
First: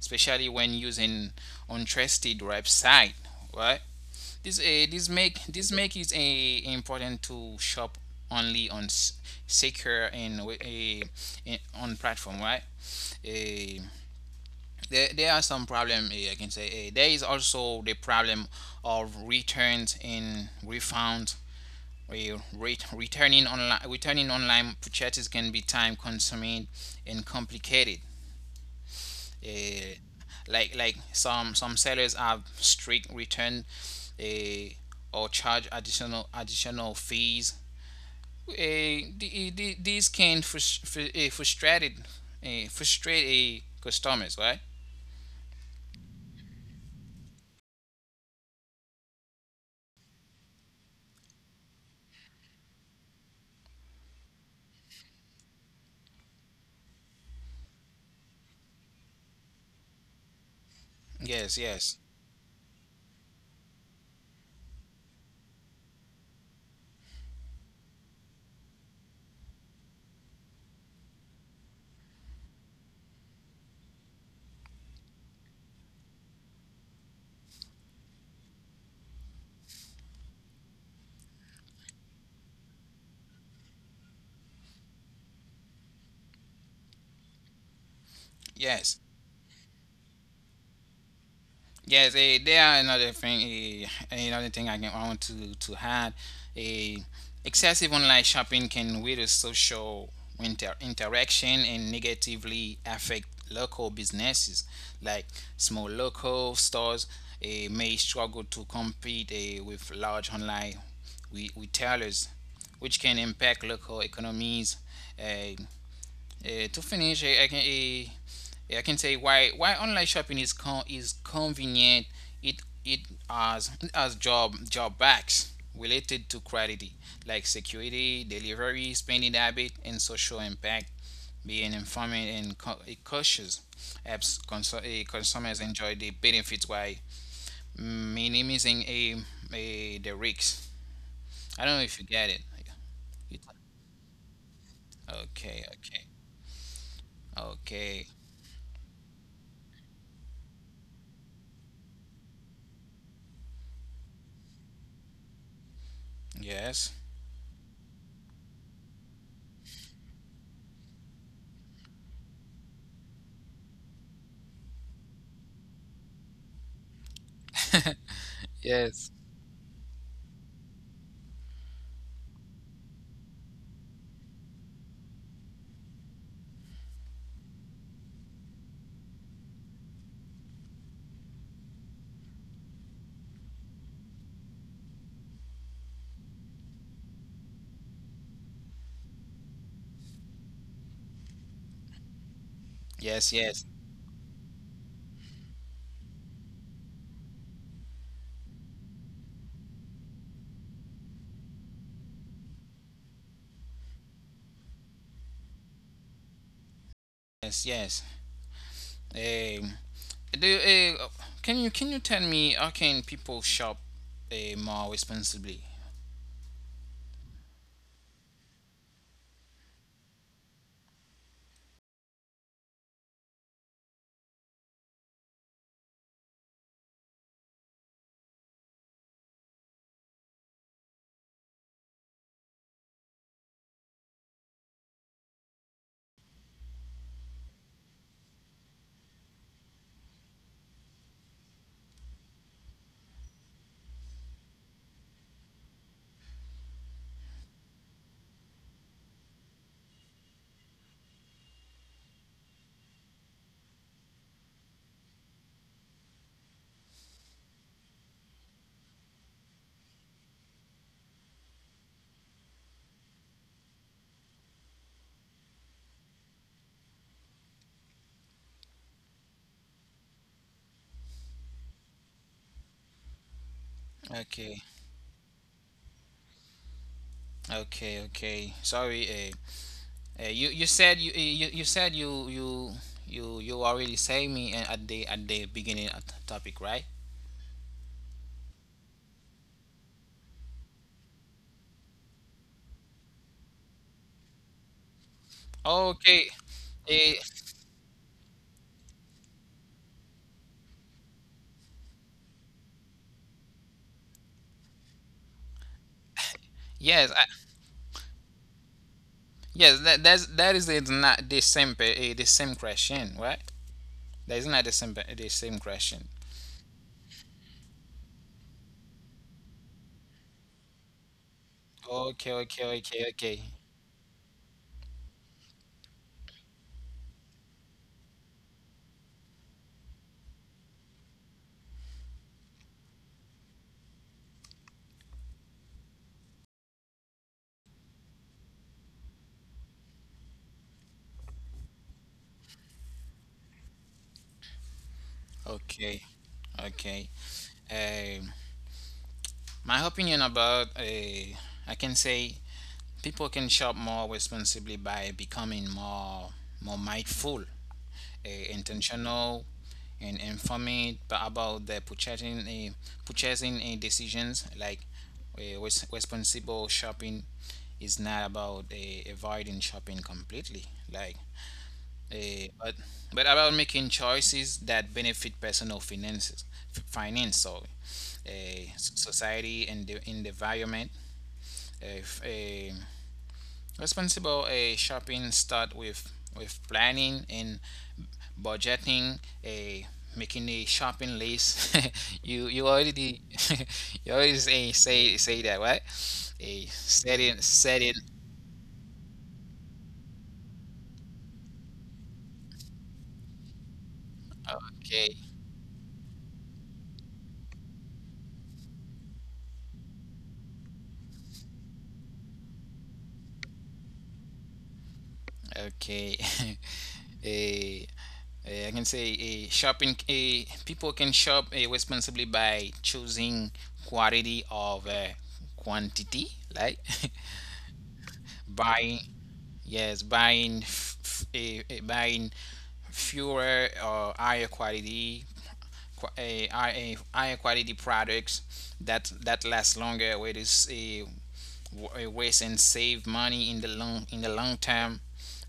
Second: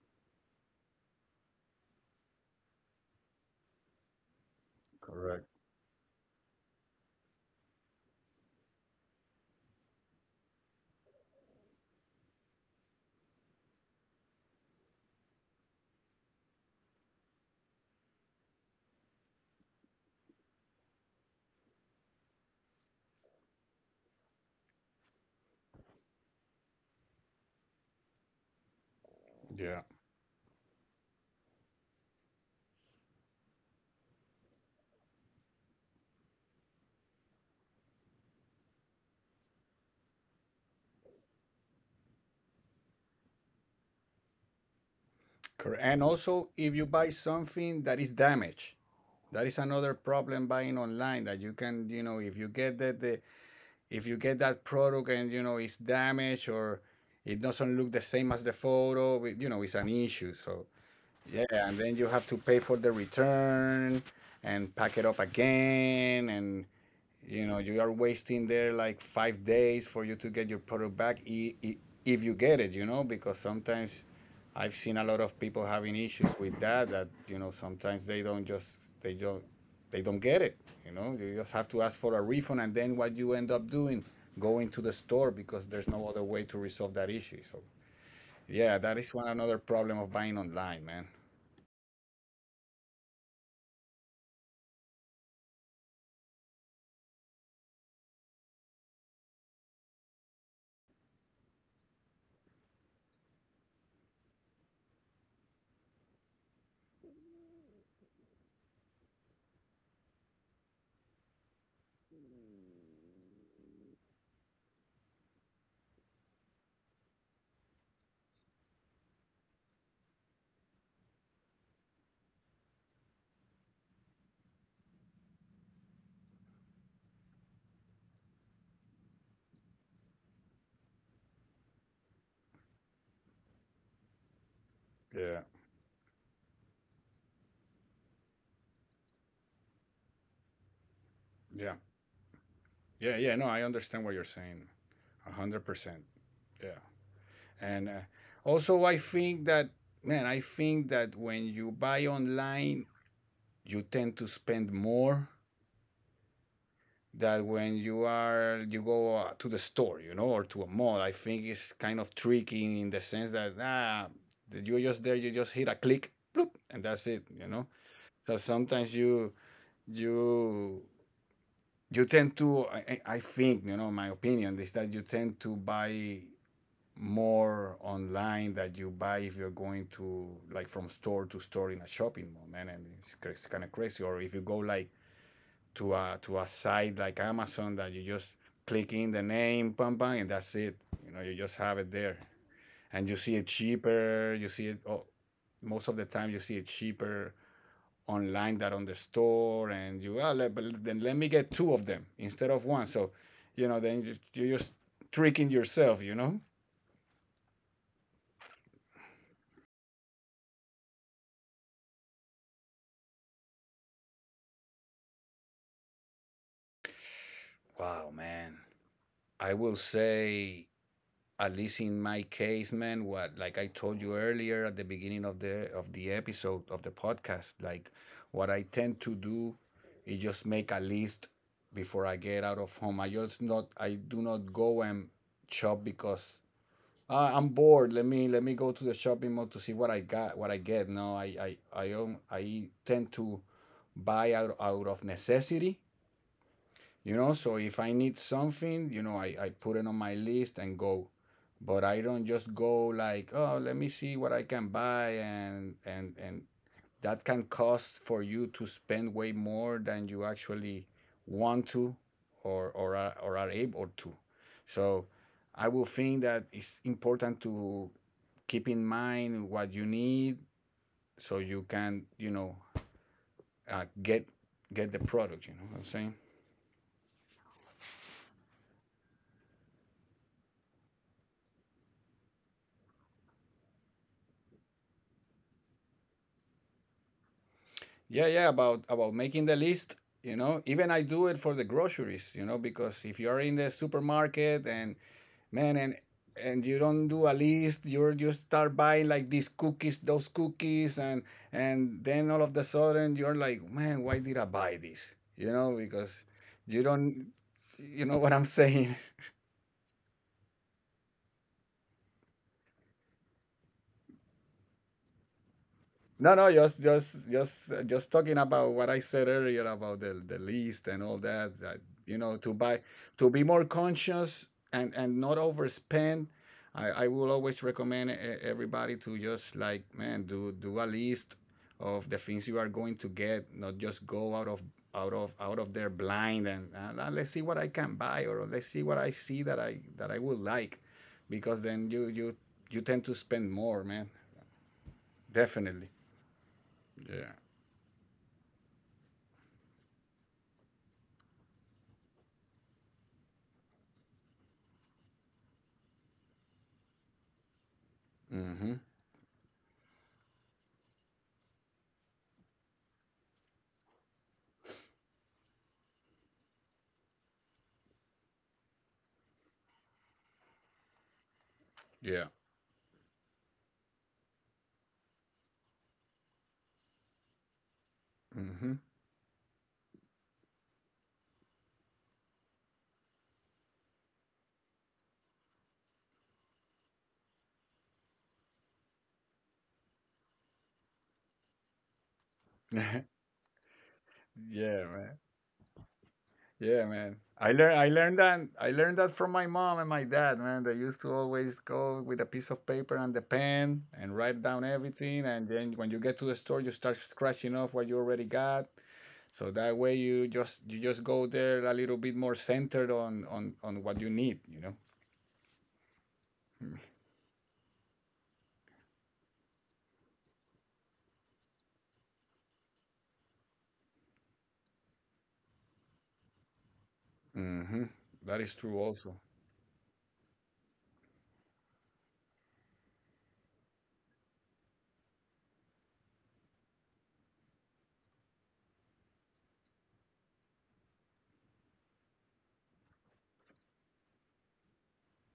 [SPEAKER 1] especially when using untrusted website, right? This
[SPEAKER 2] Correct.
[SPEAKER 1] this make is a important to shop only on secure and a on platform, right? Eh, there are some problem. I can say. There is also the problem of returns and refunds. Returning online purchases can be time consuming and complicated,
[SPEAKER 2] Yeah.
[SPEAKER 1] uh, like some some sellers have strict return uh, or charge additional fees. Uh, these can frustrate a customers, right?
[SPEAKER 2] Correct. And also, if you buy something that is damaged, that is another problem buying online, that you can, you know, if you get that the if you get that product and you know it's damaged or it doesn't look the same as the photo, it- you know, it's an issue. So yeah, and
[SPEAKER 1] Yes,
[SPEAKER 2] then you have
[SPEAKER 1] yes,
[SPEAKER 2] to pay for the return and pack it up again, and you know, you are wasting there like 5 days for you to get your product back. If you get it, you know, because sometimes I've seen a lot of people having issues with that, that, you know, sometimes they don't, get it, you know. You just have to ask for a refund, and then what you end up doing, going to the store, because there's no other way to resolve that issue. So yeah, that
[SPEAKER 1] yes.
[SPEAKER 2] is one another problem of buying online, man.
[SPEAKER 1] Yes, there are another thing I want to add. Eh, Excessive online shopping can weaken social interaction and negatively affect local businesses. Like small local stores may struggle to compete with large online retailers, which can impact local economies. Eh, eh, to finish, eh, I can. Eh, yeah, I can say why online shopping is is convenient. It has job job backs related to quality like security, delivery, spending habit, and social impact. Being informed and cautious helps
[SPEAKER 2] Yeah
[SPEAKER 1] consumers enjoy the benefits while minimizing a the risks. I
[SPEAKER 2] yeah.
[SPEAKER 1] don't know if you get it. It-
[SPEAKER 2] Yeah, no, I understand what you're saying.
[SPEAKER 1] Okay,
[SPEAKER 2] 100%.
[SPEAKER 1] okay,
[SPEAKER 2] Yeah. And
[SPEAKER 1] okay.
[SPEAKER 2] also, I think that, man, I think that when you buy online, you tend to spend more
[SPEAKER 1] Yes,
[SPEAKER 2] than when you are you go to the store, you know, or to a mall. I think it's kind of tricky in the sense that that you're just there, you just hit a click, bloop, and that's it, you know. So sometimes
[SPEAKER 1] Yes.
[SPEAKER 2] you you tend to, I think, you know, my opinion is that you tend to buy more online that you buy if you're going to, like, from store to store in a shopping mall, man. And it's kind of crazy. Or if you go like to a site like Amazon, that you just click in the name, pam pam, and that's it. You know, you just have it there, and you
[SPEAKER 1] yes,
[SPEAKER 2] see it
[SPEAKER 1] yes,
[SPEAKER 2] cheaper. You see it. Oh, most of the time you see it cheaper online than on the store, and you but then let me get two of them instead of one. So you know, then you're just tricking yourself, you know.
[SPEAKER 1] yes, yes. Um, the, uh, can you tell me how can people shop more responsibly?
[SPEAKER 2] Wow, man. I will say, at least in my case, man, what, like I told you earlier at the beginning of the episode of the podcast, like, what I tend to do is just make a list before I get out of home. I do not go and shop because I'm bored. Let me go to the shopping mall to see what I got, what I get. No, I own, I tend to buy out of necessity, you know, so if I need something, you know, I put it on my list and go. But I don't just go like, oh, let me see what I can buy and that can cost for you to spend way more than you actually want to or are able to. So I will think that it's important to keep in mind what you need so you can, you know, uh, get
[SPEAKER 1] Okay,
[SPEAKER 2] get the product, you know what I'm saying?
[SPEAKER 1] okay, okay. Sorry, you you said you, you you said you you you you already say me at the beginning of the topic, right?
[SPEAKER 2] Yeah, yeah, about making the list, you know. Even I do it for the groceries, you know, because if you're in the supermarket and man
[SPEAKER 1] Okay.
[SPEAKER 2] and you
[SPEAKER 1] Uh,
[SPEAKER 2] don't do a list, you start buying like these cookies, those cookies and then all of the sudden you're like, "Man, why did I buy this?" You know, because you
[SPEAKER 1] yes, I,
[SPEAKER 2] don't, you know what I'm *laughs* saying.
[SPEAKER 1] yes. That is it's not the same the same question, right? That is not the same the same question.
[SPEAKER 2] No, no, just talking about what I said earlier about the list and all that, that
[SPEAKER 1] Okay,
[SPEAKER 2] you know, to
[SPEAKER 1] okay,
[SPEAKER 2] buy,
[SPEAKER 1] okay, okay,
[SPEAKER 2] to be more conscious and not overspend. I will always recommend everybody to just like, man, do a list of the things you are going to get, not just go out of out of out of their blind and, let's see what I can buy or let's see what I see that I would like, because then you you tend to spend more, man.
[SPEAKER 1] okay,
[SPEAKER 2] Definitely.
[SPEAKER 1] okay.
[SPEAKER 2] Yeah.
[SPEAKER 1] Uh, my opinion about, I can say people can shop more responsibly by becoming more mindful,
[SPEAKER 2] Mm-hmm.
[SPEAKER 1] intentional, and informed about their purchasing decisions. Like responsible shopping is not about avoiding shopping completely. Like
[SPEAKER 2] Yeah.
[SPEAKER 1] Eh, but but about making choices that benefit personal finances, finance, sorry,
[SPEAKER 2] Mm-hmm.
[SPEAKER 1] society and and the environment. Eh, f- eh, Responsible shopping start with planning and budgeting. Making a shopping list. *laughs* you
[SPEAKER 2] *laughs*
[SPEAKER 1] already *laughs* you already
[SPEAKER 2] Yeah, man.
[SPEAKER 1] say that, right?
[SPEAKER 2] Yeah,
[SPEAKER 1] A
[SPEAKER 2] man.
[SPEAKER 1] setting setting.
[SPEAKER 2] I learned that from my mom and my dad, man. They used to always go with a piece of paper and the pen and write down everything,
[SPEAKER 1] Okay.
[SPEAKER 2] and then when you get to the store you start scratching off what you already got. So that way you just go there a little bit more centered on what you need, you know.
[SPEAKER 1] Okay. *laughs* Eh, I can say a shopping. A people can shop responsibly by choosing quality of quantity, like
[SPEAKER 2] Mhm. That is
[SPEAKER 1] *laughs*
[SPEAKER 2] true also.
[SPEAKER 1] buying. Yes, buying, f- f- eh, eh, buying fewer or higher quality, higher quality products that last longer. Where it is a waste and save money in the long term.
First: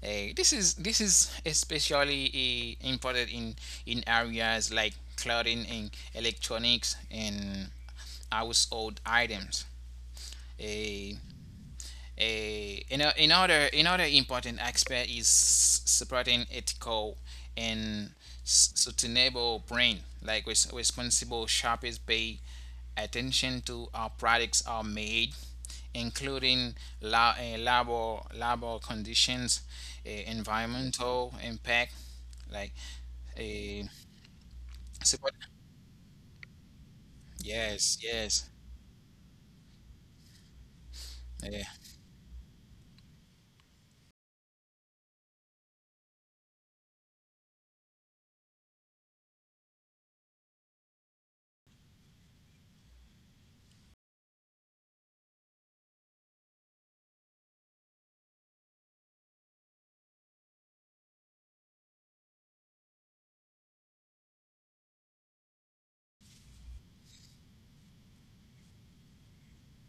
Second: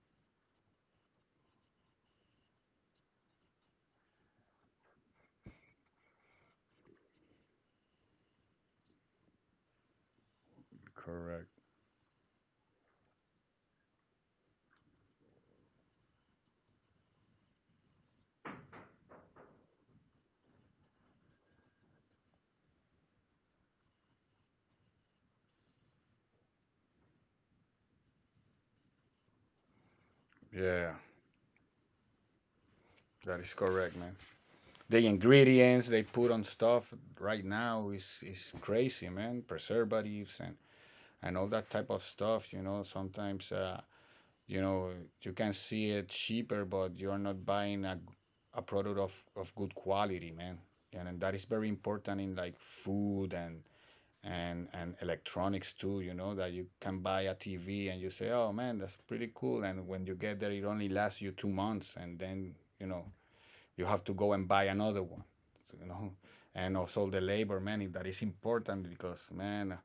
[SPEAKER 1] This is especially important in areas like clothing and electronics and household items. Uh,
[SPEAKER 2] Correct.
[SPEAKER 1] you know, another important aspect is supporting ethical and sustainable brand. Like responsible shoppers pay attention to how products are made, including labor conditions,
[SPEAKER 2] Yeah.
[SPEAKER 1] environmental impact, like
[SPEAKER 2] That is
[SPEAKER 1] a
[SPEAKER 2] correct, man. The
[SPEAKER 1] support.
[SPEAKER 2] ingredients they put on stuff right now
[SPEAKER 1] Yes, yes,
[SPEAKER 2] is crazy, man. Preservatives and all
[SPEAKER 1] eh,
[SPEAKER 2] that type of stuff. You know, sometimes, you know, you can see it cheaper, but you're not buying a product of good quality, man. And that is very important in like food and and electronics too. You know that you can buy a TV and you say, oh man, that's pretty cool. And when you get there, it only lasts you 2 months, and then you know you have to go and buy another one, you know. And also the labor, man, that is important, because, man,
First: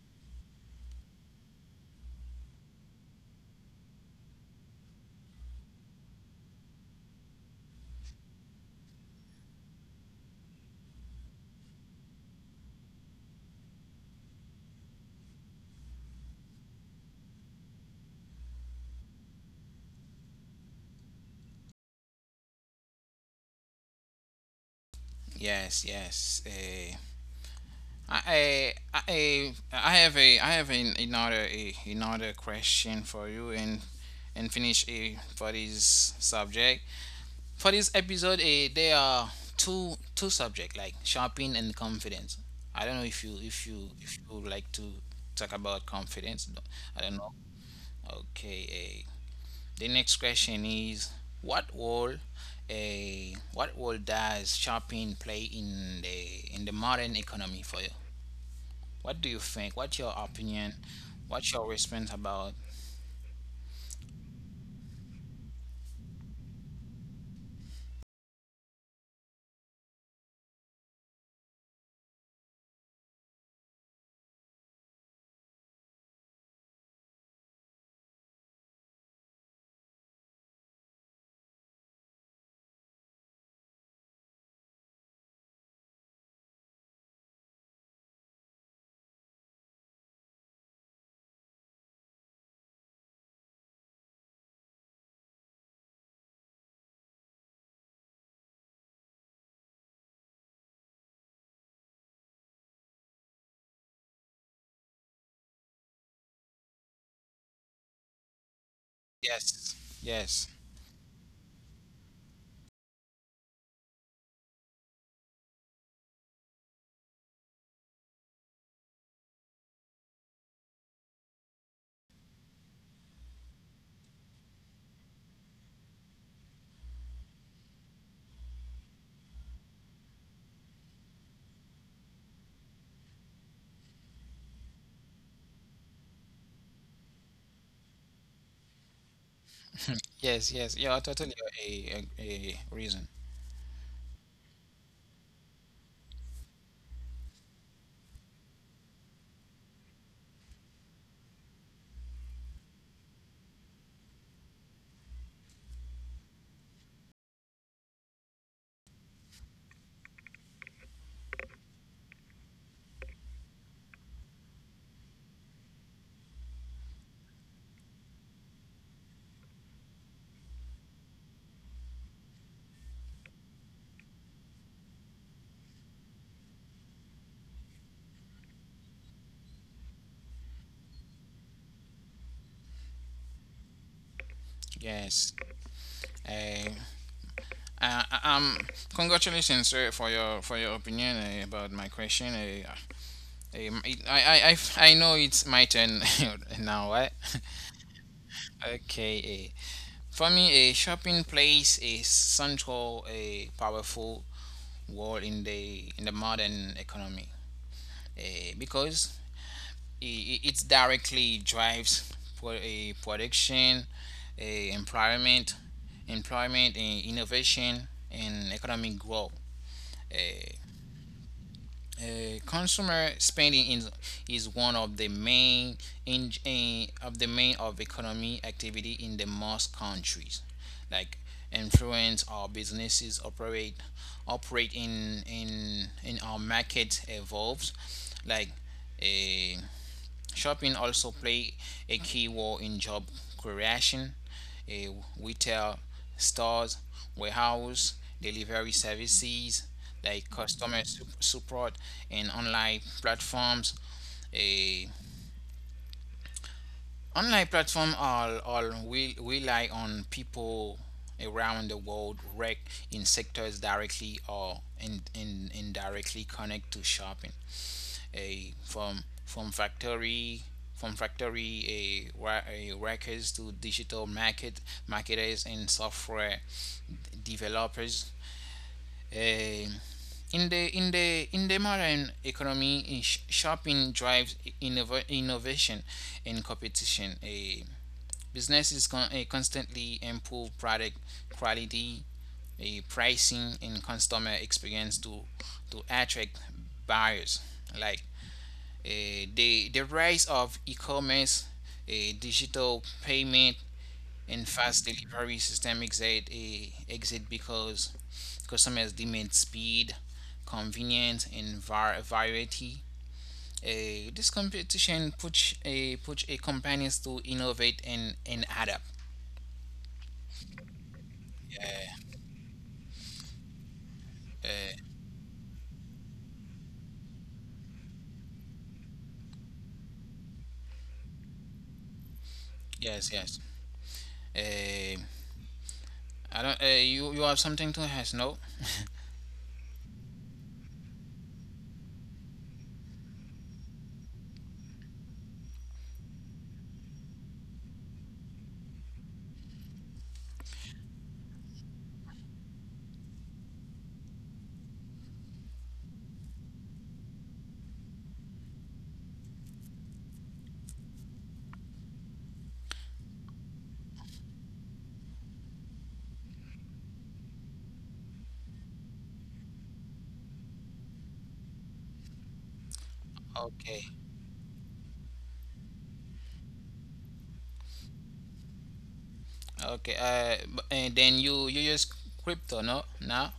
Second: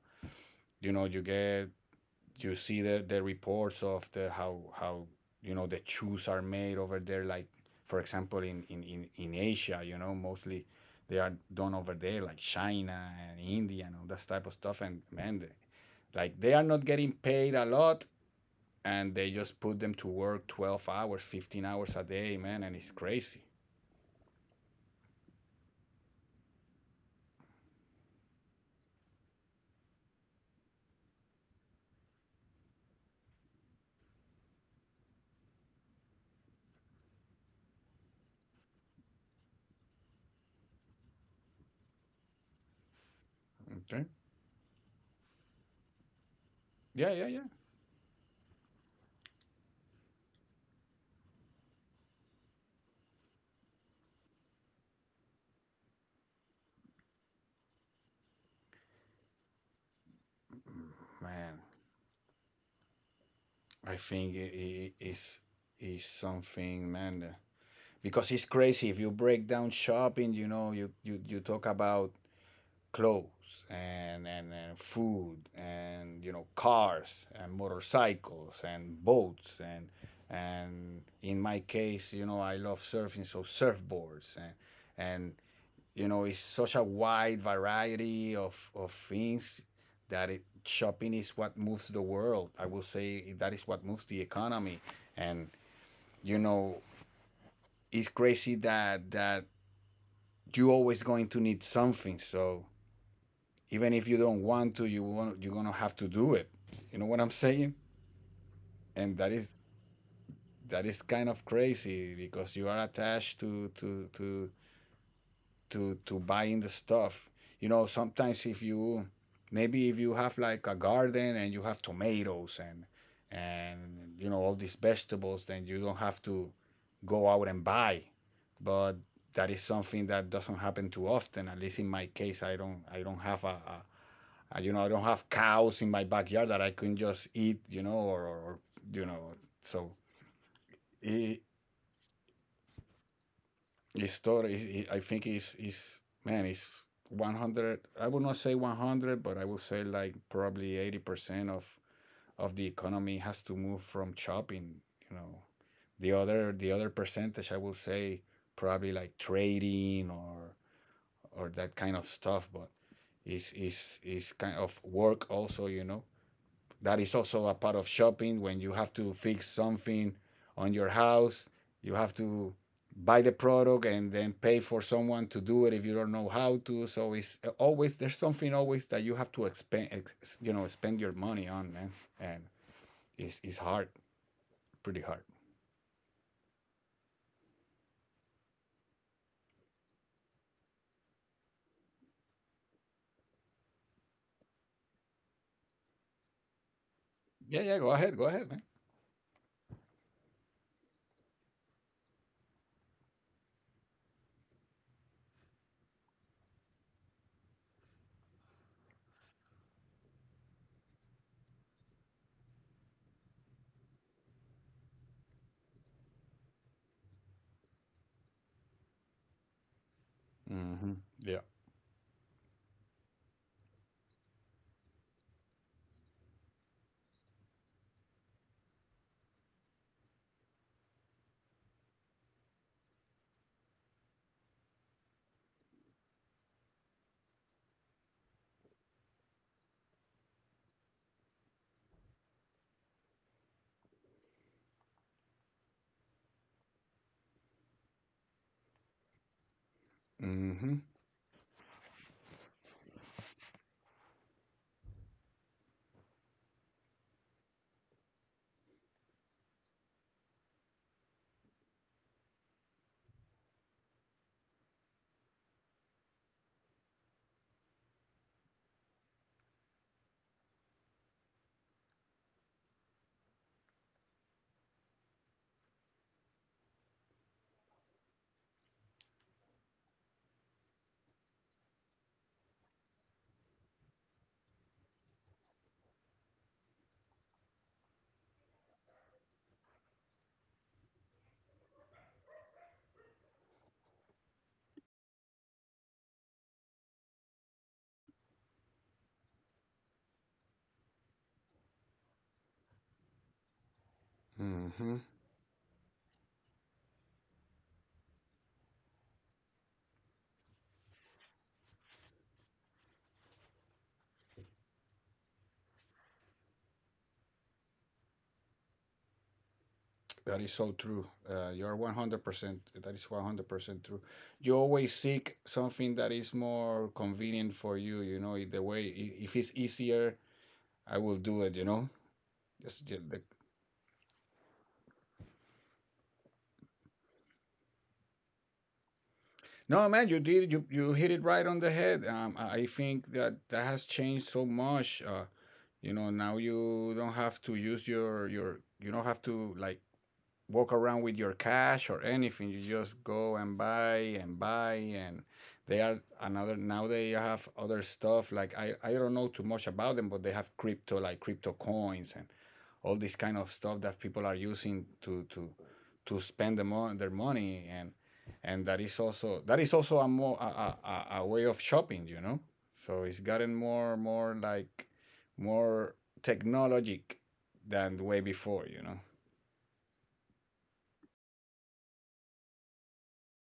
[SPEAKER 2] you know, you get, you see the reports of the, how, you know, the shoes are made over there, like, for example, in asia, you know, mostly they are done over there, like china and india and all that type of stuff, and man, they, like, they are not getting paid a lot, and they just put them to work 12 hours, 15 hours a day, man, and it's crazy.
[SPEAKER 1] yes, yes. I have a I have another another question for you and finish a for this subject. For this episode, there are two subject like shopping and confidence. I don't know if you
[SPEAKER 2] Okay.
[SPEAKER 1] if you would like to talk about confidence. No, I
[SPEAKER 2] Yeah,
[SPEAKER 1] don't
[SPEAKER 2] yeah,
[SPEAKER 1] know.
[SPEAKER 2] yeah.
[SPEAKER 1] Okay. The next question is what role does shopping play in the modern economy for you? What do you think? What's your opinion? What's
[SPEAKER 2] Man,
[SPEAKER 1] your response about?
[SPEAKER 2] I think it is something, man. Because it's crazy. If you break down shopping, you know, you talk about clothes and, and food and, you know, cars and motorcycles and boats and, in my case, you know, I love surfing, so surfboards and, you know, it's such a wide variety of things that it, shopping is what moves the world. I will say that is what moves the economy. And, you know, it's crazy that you're always going to need something, so even if you don't want to, you want, you're gonna have to do it, you know what I'm saying? And that is,
[SPEAKER 1] Yes, yes,
[SPEAKER 2] that is kind of crazy, because you are attached to buying the stuff. You know, sometimes if you, maybe if you have like a garden and you have tomatoes and, you know, all these vegetables, then you don't have to go out and buy. But that is something that doesn't happen too often. At least in my case, I don't have a, you know, I don't have cows in my backyard that I can just eat, you know, or, you know, so
[SPEAKER 1] yes, yes. Yeah, I totally
[SPEAKER 2] it,
[SPEAKER 1] a reason.
[SPEAKER 2] his story, he- I think, is, man, is 100. I would not say 100, but I would say like probably 80% of the economy has to move from shopping. You know, the other percentage, I will say probably like trading or that kind of stuff, but is kind of work also. You know, that is also a part of shopping when you have to fix something on your house. You have to buy the product and then pay for someone to do it if you don't know how to. So it's always, there's something always that you have to expend, ex, you know, spend your money on, man. And it's hard, pretty hard.
[SPEAKER 1] Yes. Uh, uh, um, Congratulations, sir, for your opinion about my question. It, I know it's my turn *laughs* now, right?
[SPEAKER 2] Yeah, yeah. Go ahead, man.
[SPEAKER 1] *laughs* okay. For me, a shopping plays a central, a powerful role in the modern economy. Because it directly drives pro- a production, a employment, employment, and innovation, and economic growth. A
[SPEAKER 2] Mm-hmm. Yeah.
[SPEAKER 1] Consumer spending is one of the main in of the main of economy activity in the most countries. Like influence our businesses operate in our market evolves like a. Shopping also play a key role in job creation. Eh, Retail stores, warehouse, delivery services like
[SPEAKER 2] Mm-hmm.
[SPEAKER 1] customer support, and online platforms. Eh, Online platforms all will rely on people around the world work in sectors directly or indirectly connect to shopping a from factory from factory a, a workers to digital market marketers and software developers. Eh, in the modern economy, shopping drives innovation and competition. A Businesses constantly improve product quality, a pricing, and customer experience to attract buyers. Like the rise of e-commerce, digital payment, and fast
[SPEAKER 2] Mm-hmm.
[SPEAKER 1] delivery system exit because customers demand speed, convenience, and variety. This competition push a push a companies to innovate and adapt.
[SPEAKER 2] That is so true. You're 100%. That is 100% true. You always seek something that is more convenient for you, you know, the way, I- if it's easier, I will do it, you know. Just, ju-
[SPEAKER 1] Yes,
[SPEAKER 2] the,
[SPEAKER 1] yes. Uh, I don't. You have something to ask? No.
[SPEAKER 2] no, man, you did, you hit it right on the head. I think that that has changed so much. You know, now you don't have to use you don't have to like, walk around with your cash or anything. You just go and buy and buy. And they are another, now they have other stuff like, I don't know too much about them, but they have crypto, like crypto coins and all this kind of stuff that people are using to to spend the their money. And that is also, that is also a more, a way of shopping, you know. So it's gotten
[SPEAKER 1] Okay.
[SPEAKER 2] more more like, more technologic than the way before, you know.
[SPEAKER 1] Okay. And then you use crypto? No. Now.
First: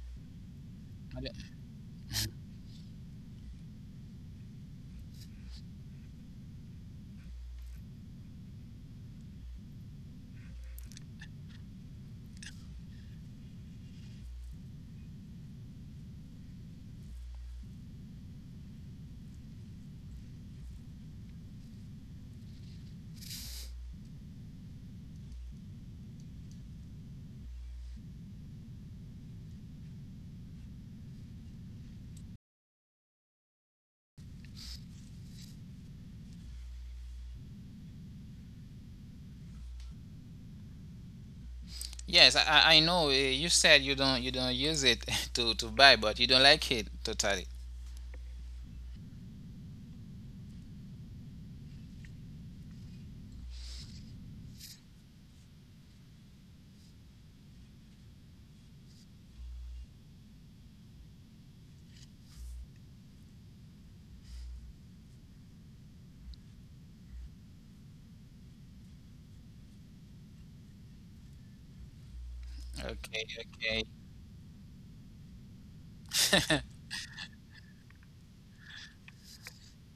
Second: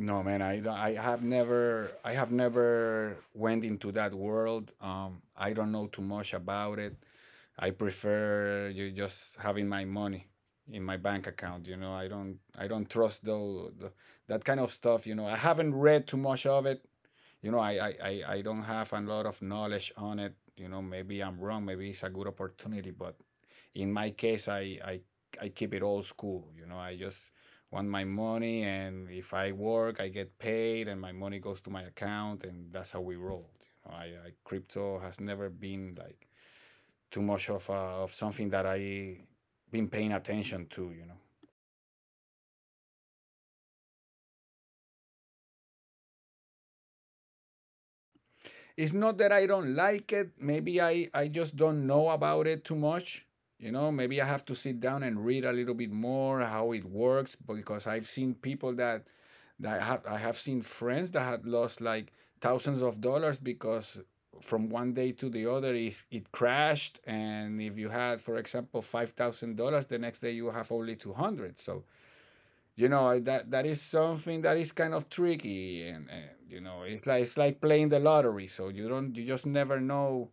[SPEAKER 2] No, man, I have never, I have never went into that world. I don't know too much about it. I prefer you just having my money in my bank account. You know, I don't trust though the, that kind of stuff. You know, I haven't read too much of it. You know, I don't have a lot of knowledge on it. You know, maybe I'm wrong. Maybe it's a good opportunity, but in my case I keep it old school, you know. I just want my money, and if I work I get paid, and my money goes to my account, and that's how we roll, you know. I, crypto has never been like too much of something that I been paying attention to, you know.
[SPEAKER 1] Yes, I know. You said you don't use it *laughs* to buy, but you don't like it totally.
[SPEAKER 2] It's not that I don't like it. Maybe I just don't know about it too much. You know, maybe I have to sit down and read a little bit more how it works, because I've seen people that that, I have seen friends that had lost like thousands of dollars because from one day to the other, is it crashed, and if you had, for example, $5,000, the next day you have only 200. So, you know, I- that
[SPEAKER 1] Okay,
[SPEAKER 2] that is
[SPEAKER 1] okay,
[SPEAKER 2] something that is kind of tricky, and you know, it's like, it's like playing the lottery, so you don't, you just never know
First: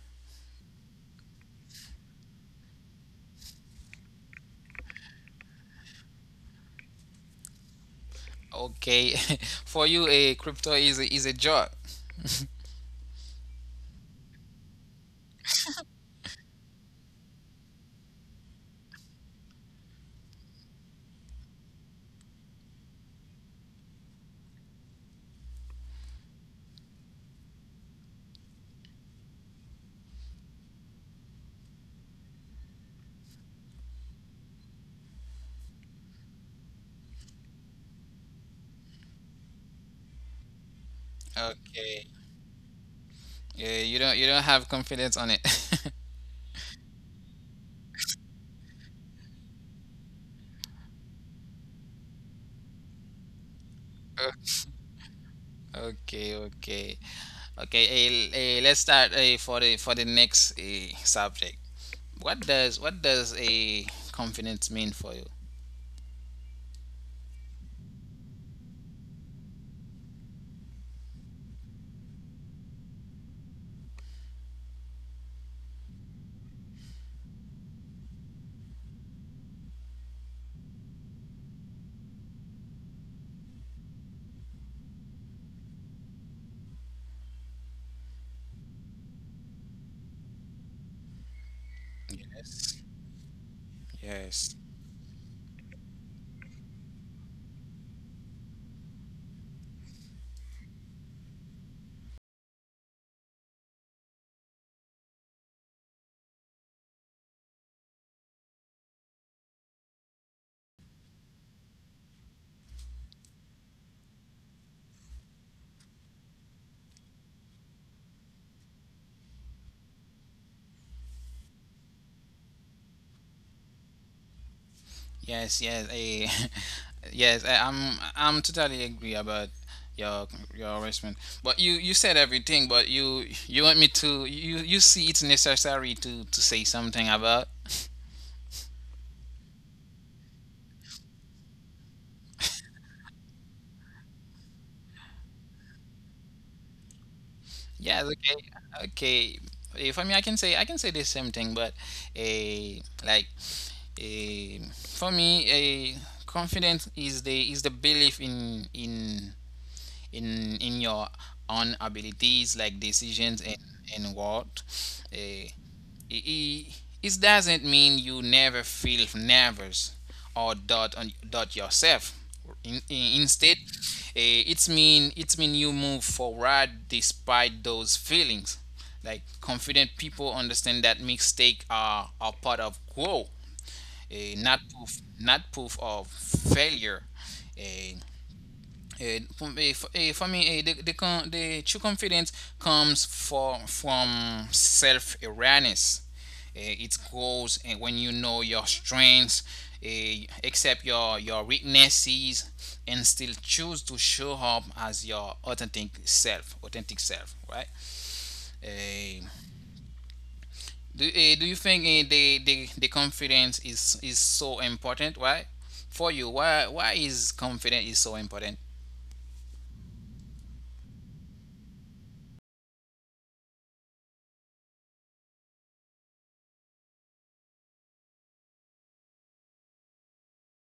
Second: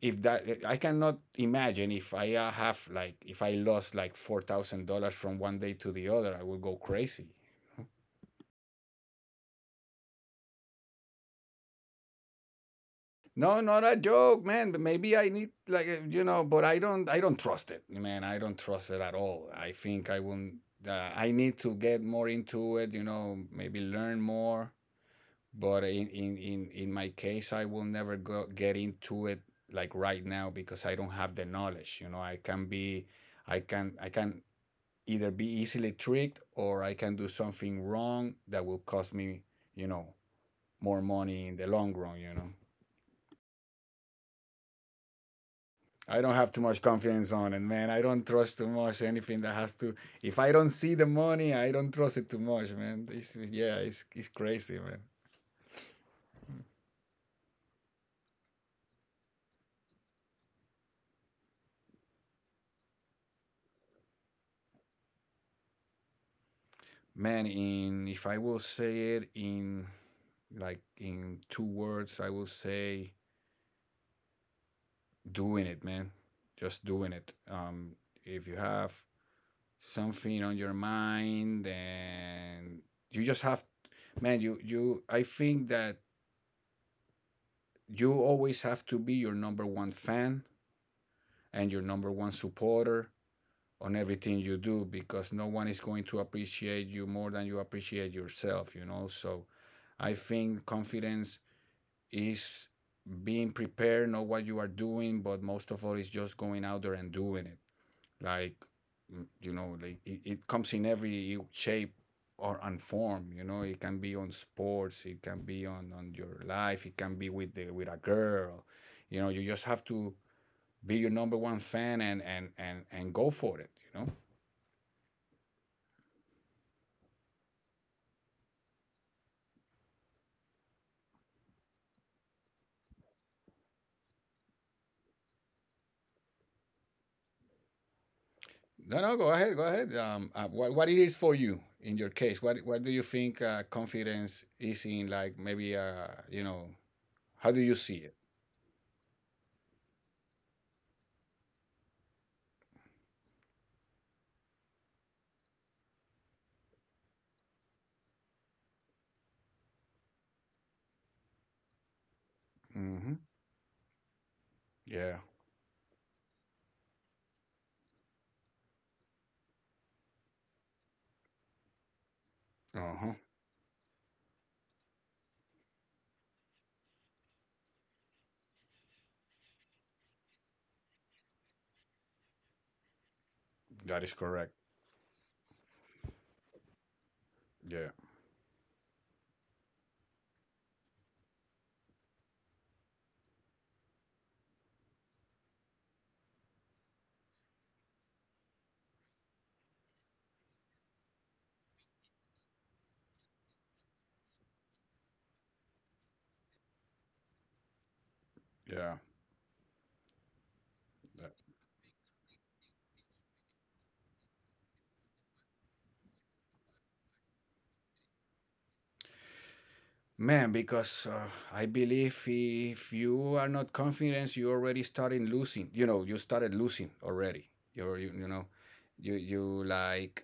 [SPEAKER 2] if that. I cannot imagine if I, have like, if I lost like $4000 from one day to the other, I would go crazy.
[SPEAKER 1] okay. *laughs* For you, a crypto is is a job.
[SPEAKER 2] No, not a joke, man, but maybe I need like, you know, but I don't trust it, man, I don't trust it at all. I think I won't, I need to get more into it, you know, maybe learn more. But in in my case I will never go get into it like right now, because I don't have the knowledge, you know. I can either be easily tricked, or I can do something wrong that will cost me, you know, more money in the long
[SPEAKER 1] Okay.
[SPEAKER 2] run, you know.
[SPEAKER 1] Yeah, you don't have confidence on it. *laughs*
[SPEAKER 2] I don't have too much confidence on it, man. I don't trust too much anything that has to, if I don't see the money I don't trust it too much, man. This is, yeah, it's crazy, man.
[SPEAKER 1] Okay, okay, okay. Let's start for the next subject. What does a confidence mean for you?
[SPEAKER 2] Man, in if I will say it in like in 2 words, I will say doing it, man. Just doing it. If you have something on your mind and you just have, man, you. I think that you always have to be your number one fan and your number one
[SPEAKER 1] Yes.
[SPEAKER 2] supporter on everything you
[SPEAKER 1] Yes.
[SPEAKER 2] do because no one is going to appreciate you more than you appreciate yourself. So I think confidence is being prepared, know what you are doing, but most of all is just going out there and doing it. Like like it comes in every shape or and form. You know, it can be on sports, it can be on your life, it can be with the with a girl. You know, you just have to be your number one fan and go for it. You know.
[SPEAKER 1] Yes, yes, *laughs* yes. I'm totally agree about your your response. But you said everything. But you want me to you see it's necessary to say something about.
[SPEAKER 2] No, no, go ahead, go ahead. What it is for you in your case? What do you think confidence is in? Like maybe how do you see
[SPEAKER 1] Yes.
[SPEAKER 2] it?
[SPEAKER 1] Okay. Okay. For me, I can say the same thing, but a like a for me a confidence is the belief in your own abilities like
[SPEAKER 2] hmm
[SPEAKER 1] decisions and what.
[SPEAKER 2] Yeah.
[SPEAKER 1] eh, I- It doesn't mean you never feel nervous or doubt yourself.
[SPEAKER 2] Uh huh.
[SPEAKER 1] Instead, eh, it's mean you move forward despite those feelings. Like confident people understand that mistakes are part of growth,
[SPEAKER 2] That is correct.
[SPEAKER 1] not proof, not proof of failure.
[SPEAKER 2] Yeah.
[SPEAKER 1] Eh, Eh, for, eh, for, eh, me, eh, the, con- the true confidence comes from self awareness. It grows when you know your strengths, accept your weaknesses, and still choose to show up as your authentic self. Authentic self, right?
[SPEAKER 2] Yeah.
[SPEAKER 1] Eh,
[SPEAKER 2] That-
[SPEAKER 1] do you think the confidence is so important? Why? For you, why is confidence is so important?
[SPEAKER 2] Man, because I believe if you are not confident, you already started losing. You know, you started losing already. You know, you like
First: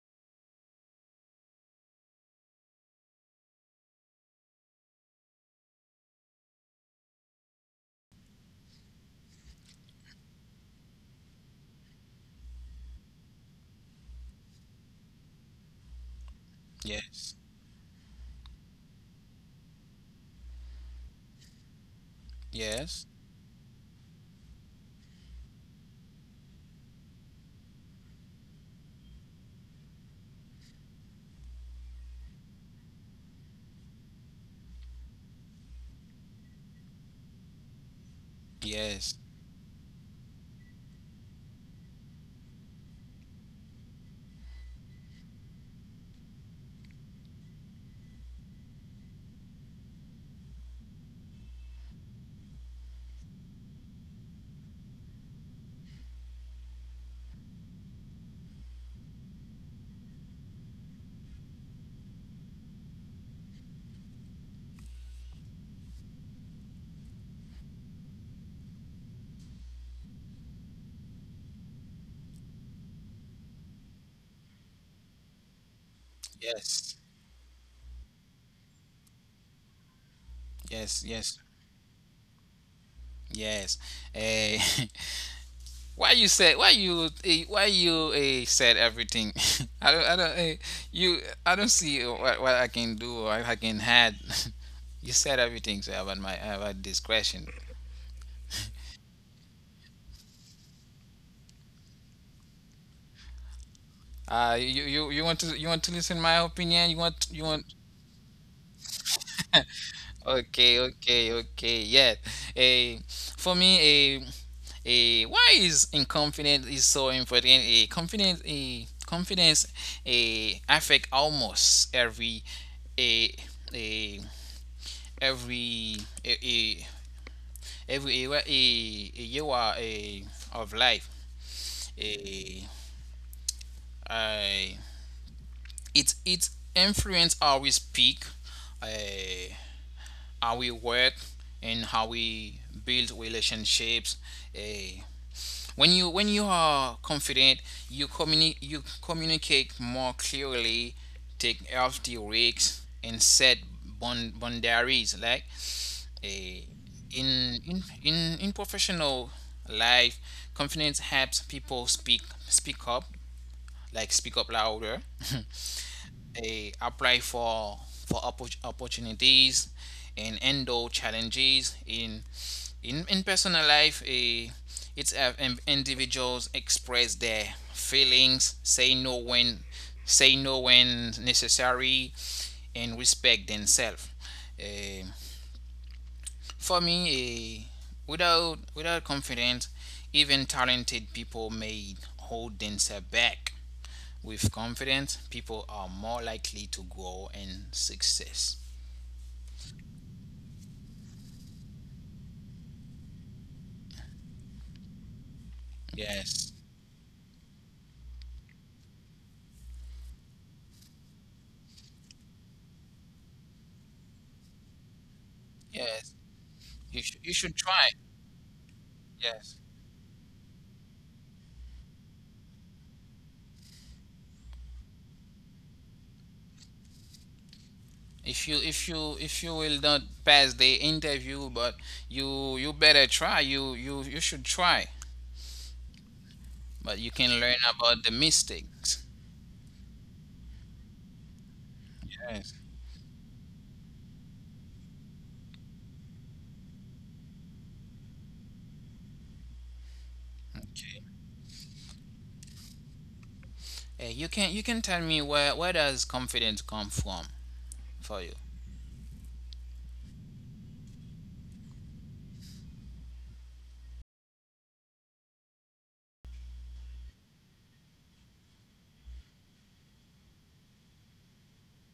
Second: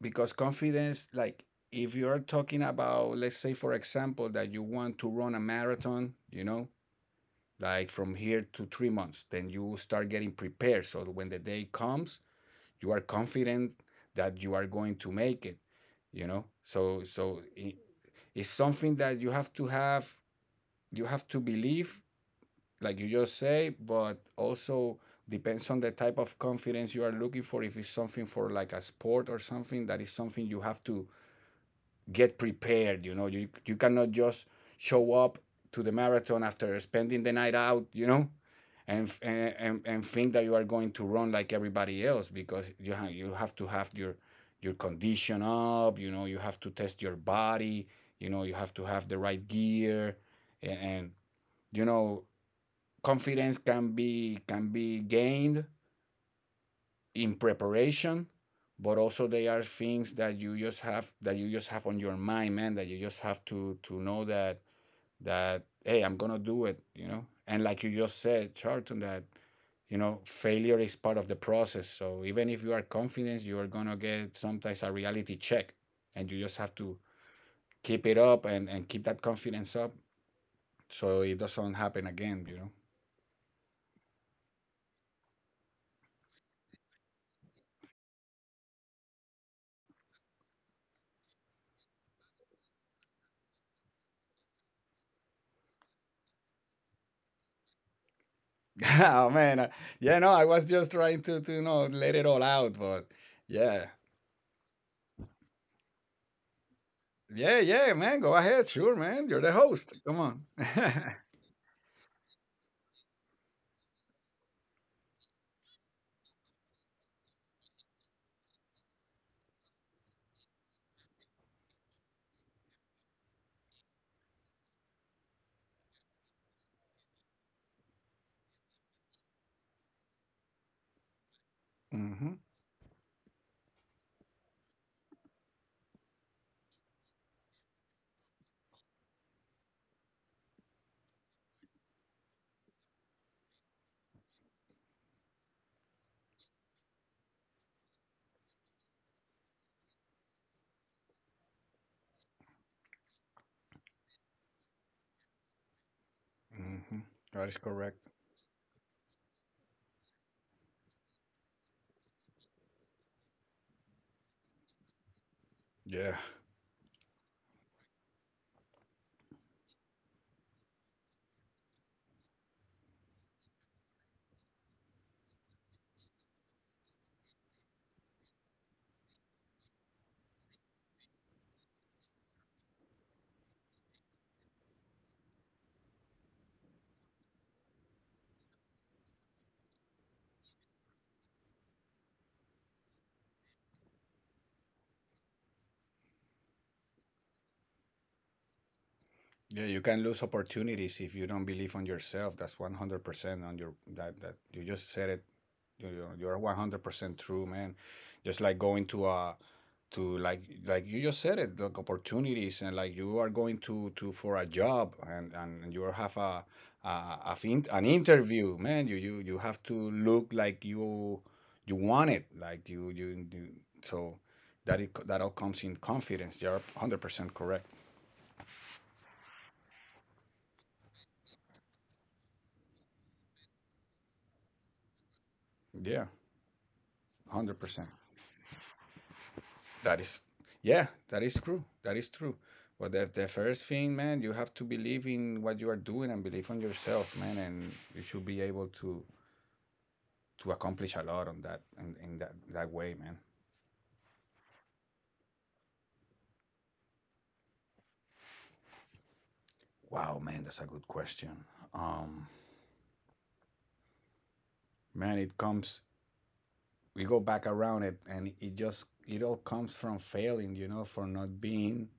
[SPEAKER 2] because confidence like if you're talking about, let's say, for example, that you want to run a marathon, you know, like from here to 3 months, then you start getting prepared. So when the day comes, you are confident that you are going to make it, you know, so
[SPEAKER 1] Yes.
[SPEAKER 2] so i- it's something that you have to have. You have to believe, like you
[SPEAKER 1] Yes.
[SPEAKER 2] just say. But also depends on the type of confidence you are looking for. If it's something for like a sport or something, that is something you have to get prepared. You know, you cannot just show up to the marathon after spending the night out. You know, and
[SPEAKER 1] Yes,
[SPEAKER 2] and and, and think that you are going to run like everybody else, because you have to have your condition up. You know, you have to test your body. You know, you have to have the right gear, and you know, confidence can be gained in preparation. But also they are things that you just have, that you just have on your mind, man, that you just have to know that, that hey, I'm gonna do it, you know? And like you just said, Charlton, that you know failure is part of the process, so even if you are confident, you are gonna get sometimes a reality check, and you just have to
[SPEAKER 1] yes,
[SPEAKER 2] keep it up and keep that confidence up
[SPEAKER 1] yes,
[SPEAKER 2] so it
[SPEAKER 1] yes,
[SPEAKER 2] doesn't happen again, you know.
[SPEAKER 1] yes, Eh, *laughs* why you said why you eh, said everything? *laughs* I don't eh, you I don't see what I can do or I can add. *laughs* you said everything so about my about this question.
[SPEAKER 2] *laughs* Oh man, yeah, no, I was just trying to let it all out, but yeah.
[SPEAKER 1] You, you you want to listen my opinion?
[SPEAKER 2] Yeah, yeah,
[SPEAKER 1] You want
[SPEAKER 2] man. Go ahead. Sure, man. You're the host. Come on. *laughs*
[SPEAKER 1] Okay, okay, okay. Yeah. A for me, a why is in confidence is so important? A confidence, a confidence, a affect almost every a a every a every era a year a of life.
[SPEAKER 2] hmm
[SPEAKER 1] A I it it influence how we speak. Eh, how we work and how we build relationships. Eh, when you are confident, you communi- you communicate more clearly, take healthy risks, and set bond- boundaries. Like eh,
[SPEAKER 2] hmm That is correct.
[SPEAKER 1] in professional life, confidence helps people speak speak up, like speak up louder. *laughs*
[SPEAKER 2] Yeah.
[SPEAKER 1] eh, apply for oppor- opportunities and handle challenges in personal life eh, it's have in- individuals express their feelings say no when necessary and respect themselves Eh, for me eh, without without confidence even talented people may hold themselves back with confidence, people are more likely to grow in success.
[SPEAKER 2] Yeah, you can lose opportunities if you don't believe on yourself. That's 100% on your, that that you just said it. You're one
[SPEAKER 1] Yes,
[SPEAKER 2] hundred percent true, man. Just like going to a to like you just said it, like opportunities, and like you are going to for a job, and and you
[SPEAKER 1] yes.
[SPEAKER 2] have a a,
[SPEAKER 1] You, sh- you should
[SPEAKER 2] an
[SPEAKER 1] try.
[SPEAKER 2] interview, man. You
[SPEAKER 1] Yes.
[SPEAKER 2] have to look like you want it, like you so that it that all comes in confidence. You're 100% correct.
[SPEAKER 1] If you if you if you will not pass the interview, but you better try. You should try.
[SPEAKER 2] Yeah,
[SPEAKER 1] But you
[SPEAKER 2] one
[SPEAKER 1] can
[SPEAKER 2] hundred
[SPEAKER 1] learn
[SPEAKER 2] percent.
[SPEAKER 1] about the mistakes.
[SPEAKER 2] That is, yeah, that is true. That is true.
[SPEAKER 1] Yes.
[SPEAKER 2] But the first thing, man, you have to believe in what you are doing and believe on yourself, man, and you should be able to accomplish a
[SPEAKER 1] Okay.
[SPEAKER 2] lot on that in that that way, man.
[SPEAKER 1] Eh, you can tell me where does confidence come from for you?
[SPEAKER 2] Wow, man, that's a good question. Um, man, it comes. We go back around it, and it just it all comes from failing, you know, for not being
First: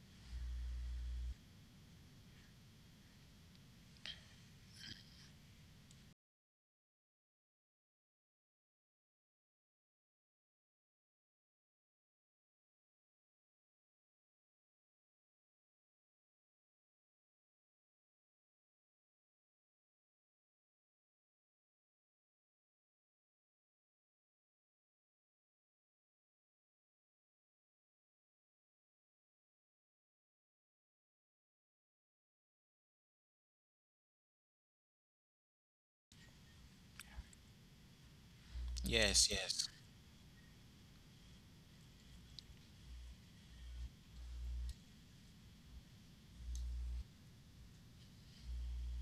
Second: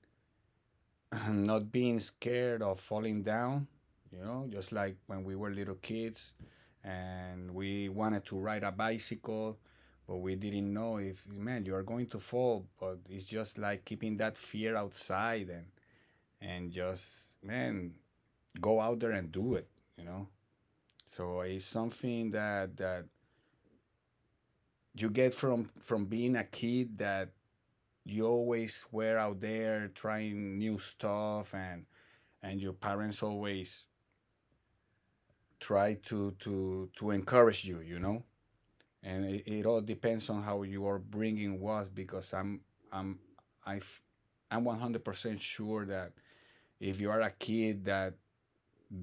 [SPEAKER 2] *laughs* *clears throat* not being scared of falling down, you know, just like when we were little kids and we wanted to ride a bicycle, but we didn't know if, man, you are going to fall. But it's just like keeping that fear outside and just, man, go out there and do it, you know? So it's something that, that you get from being a kid that you always were out there trying new stuff and your parents always try to encourage you, you know. And
[SPEAKER 1] Yes.
[SPEAKER 2] it
[SPEAKER 1] Yes.
[SPEAKER 2] all depends on how you are bringing was, because i'm i f- I'm 100% sure that if you are a kid that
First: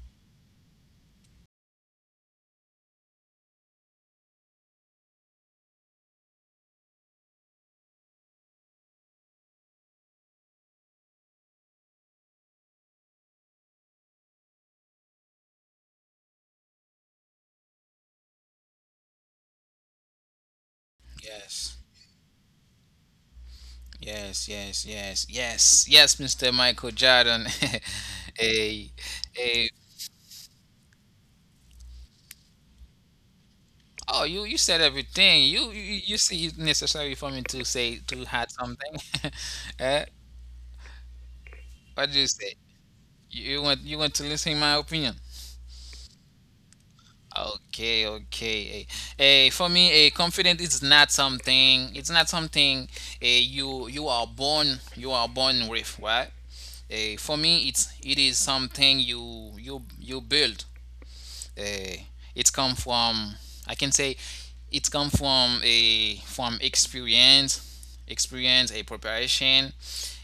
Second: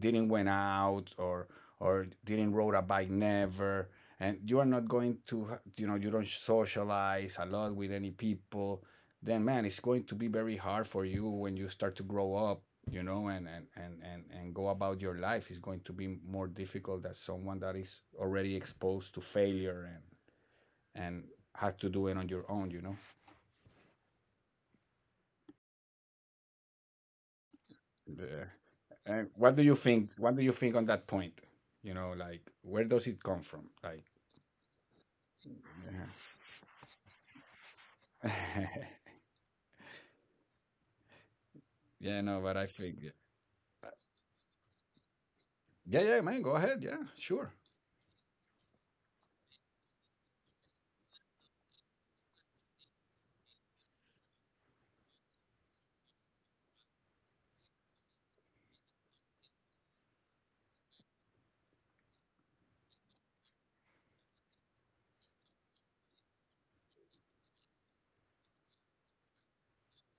[SPEAKER 2] didn't went out or didn't rode a bike never, and you are not going to you know, you don't socialize a lot with any people, then man, it's going to be very hard for you when you start to grow up, you know, and and go about your life. It's going to be more difficult than someone that is already exposed to failure and has to do
[SPEAKER 1] Yes.
[SPEAKER 2] it on your own, you know.
[SPEAKER 1] Yes, yes, yes, yes, yes, Mr. Michael Jordan. *laughs*
[SPEAKER 2] Yeah.
[SPEAKER 1] Hey,
[SPEAKER 2] And what do you
[SPEAKER 1] hey.
[SPEAKER 2] think, what do you think on that point, you know, like where does it come from, like?
[SPEAKER 1] Oh, you said everything. You you see it necessary for me to say to add something.
[SPEAKER 2] *laughs*
[SPEAKER 1] *laughs* Eh? What do
[SPEAKER 2] Yeah,
[SPEAKER 1] you
[SPEAKER 2] no,
[SPEAKER 1] say?
[SPEAKER 2] but I think yeah,
[SPEAKER 1] You want to listen my opinion?
[SPEAKER 2] yeah, man, go ahead. Yeah, sure.
[SPEAKER 1] Okay, okay. For me, a confident is not something. It's not something. You are born with, right? For me, it is something you build. uh, it's come from I can say it's come from a from experience, experience, a preparation,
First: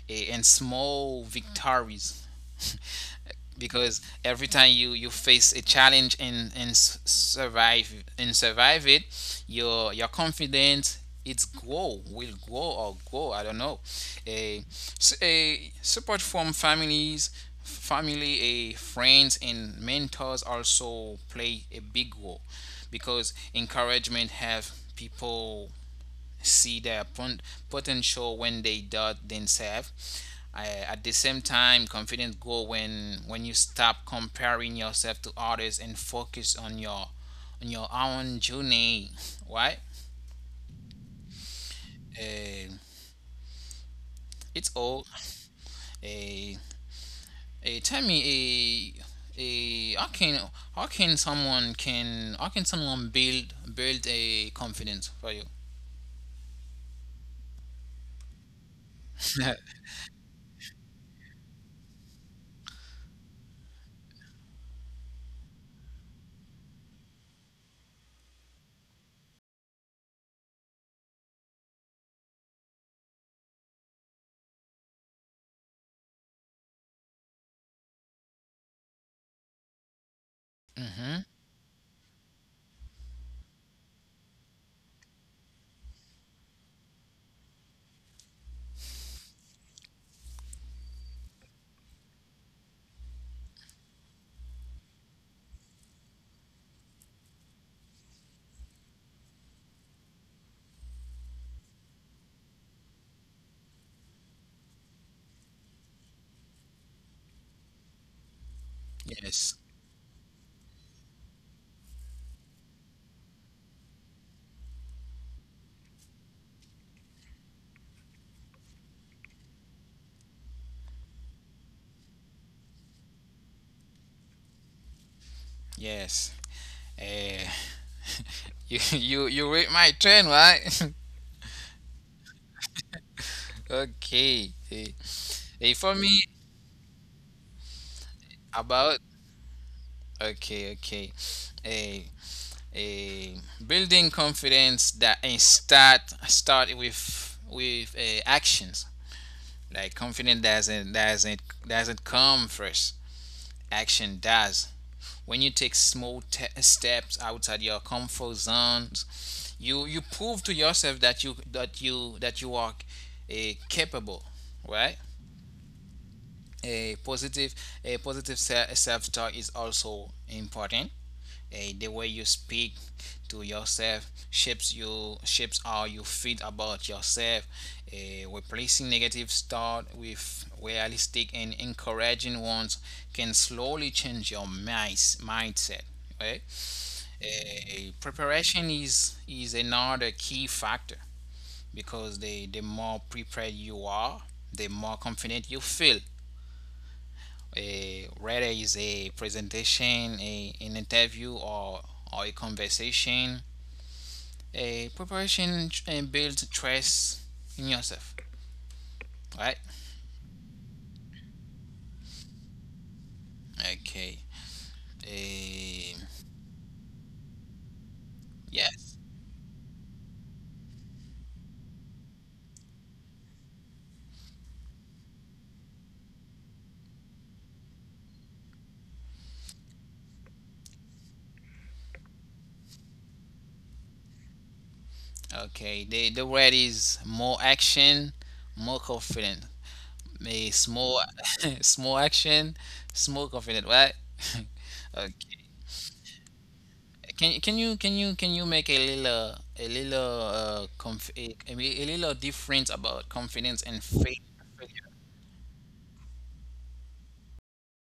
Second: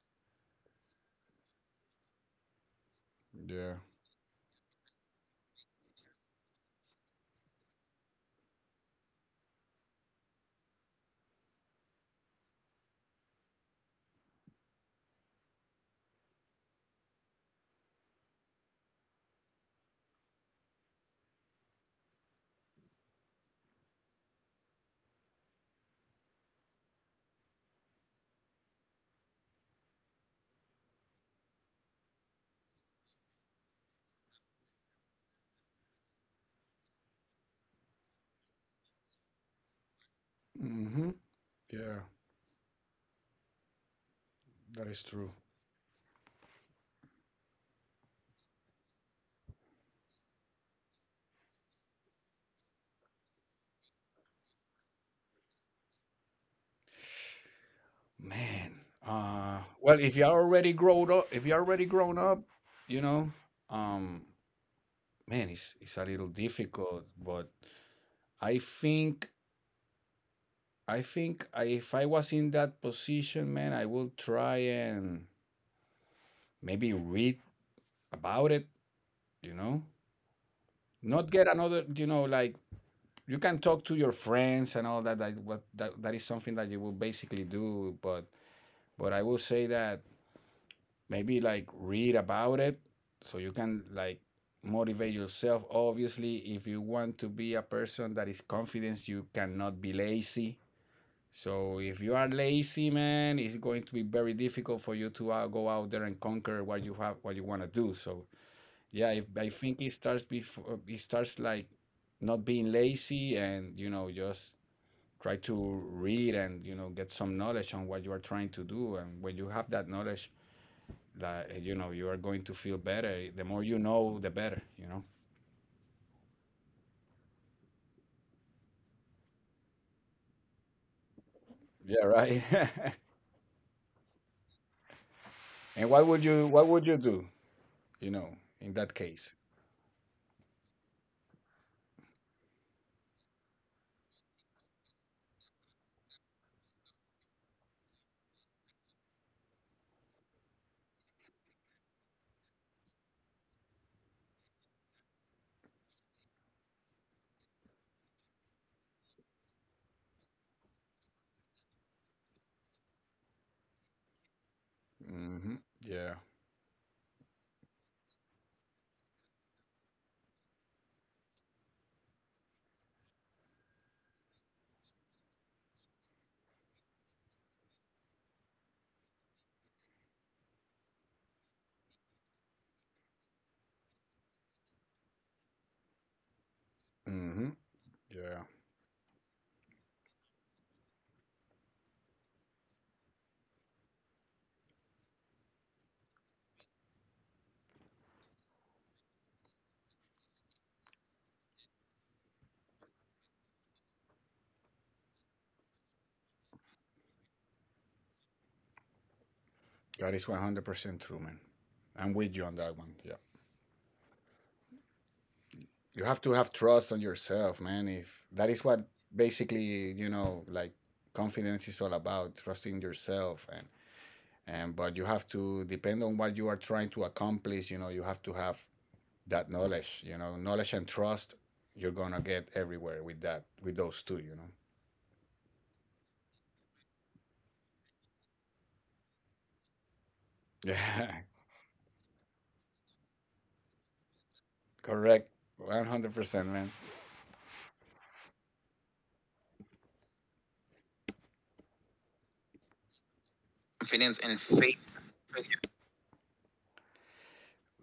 [SPEAKER 1] and small victories
[SPEAKER 2] Yeah.
[SPEAKER 1] because every time you face a challenge and survive it, your confidence, it's grow will grow or grow I don't know. A a Support from families, family, a friends and mentors also play a big role because encouragement have people see their potential when they doubt themselves. I- at the same time, confidence grow when you stop comparing yourself to others and focus on your own journey, right?
[SPEAKER 2] hmm Yeah,
[SPEAKER 1] Eh, it's
[SPEAKER 2] that is
[SPEAKER 1] all.
[SPEAKER 2] true.
[SPEAKER 1] Eh, eh, Tell me, a how can how can someone build a confidence for you?
[SPEAKER 2] Man.
[SPEAKER 1] *laughs*
[SPEAKER 2] Well if you're already grown up, if you're already grown up, you know, um man, it's a little difficult, but I think I think if I was in that position, man, I will try and maybe read about it, you know?
[SPEAKER 1] hmm
[SPEAKER 2] Not get another, you know, like you can talk to your friends and all that, that what that, that is something that you will basically do, but I will say that maybe like read about it so you can like motivate yourself. Obviously, if you want to be a person that is confident, you cannot be lazy. So if you are lazy, man, it's going to be very difficult for you to go out there and conquer what you have, what you want to do. So yeah, if, I
[SPEAKER 1] Yes.
[SPEAKER 2] think it starts before, it starts like not being lazy, and you know, just try to read, and you know, get some knowledge on what you are trying to do. And when you have that knowledge, that you know, you are going to feel better. The more you know, the better, you know.
[SPEAKER 1] Yes. Eh, You *laughs* you read my trend, right?
[SPEAKER 2] Yeah, right.
[SPEAKER 1] *laughs* okay. Hey,
[SPEAKER 2] *laughs*
[SPEAKER 1] hey,
[SPEAKER 2] And
[SPEAKER 1] for
[SPEAKER 2] what
[SPEAKER 1] me
[SPEAKER 2] would you, what would you do, you know, in that
[SPEAKER 1] about
[SPEAKER 2] case?
[SPEAKER 1] okay okay. Hey, hey, building confidence that and start start with actions. Like confidence doesn't come first. Action does. When you take small steps outside your comfort zones, you prove to yourself that you are capable, right?
[SPEAKER 2] hmm yeah.
[SPEAKER 1] a positive a positive self-talk is also important. The way you speak to yourself shapes how you feel about yourself. Replacing negative thought with realistic and encouraging ones can slowly change your mindset, right?
[SPEAKER 2] hmm yeah,
[SPEAKER 1] Preparation is another key factor because the more prepared you are, the more confident you feel, a whether is a presentation, a an interview, or a conversation. A preparation and builds trust in yourself, right?
[SPEAKER 2] that is 100% true, man. I'm with you on that one. Yeah,
[SPEAKER 1] Okay. A
[SPEAKER 2] you have to have trust on yourself, man. If that is what
[SPEAKER 1] yes.
[SPEAKER 2] basically, you know, like confidence is all about trusting yourself, and but you have to depend on what you are trying to accomplish, you know. You have to have that knowledge, you know, knowledge and trust. You're gonna get everywhere with that, with those two, you know.
[SPEAKER 1] Okay. The word is more action, more confident. A
[SPEAKER 2] *laughs*
[SPEAKER 1] small
[SPEAKER 2] Yeah.
[SPEAKER 1] *laughs* small action, small confident, right? *laughs* okay.
[SPEAKER 2] Correct. 100%, man.
[SPEAKER 1] Can you make a little conf a little difference about confidence and
[SPEAKER 2] Confidence
[SPEAKER 1] faith
[SPEAKER 2] and faith.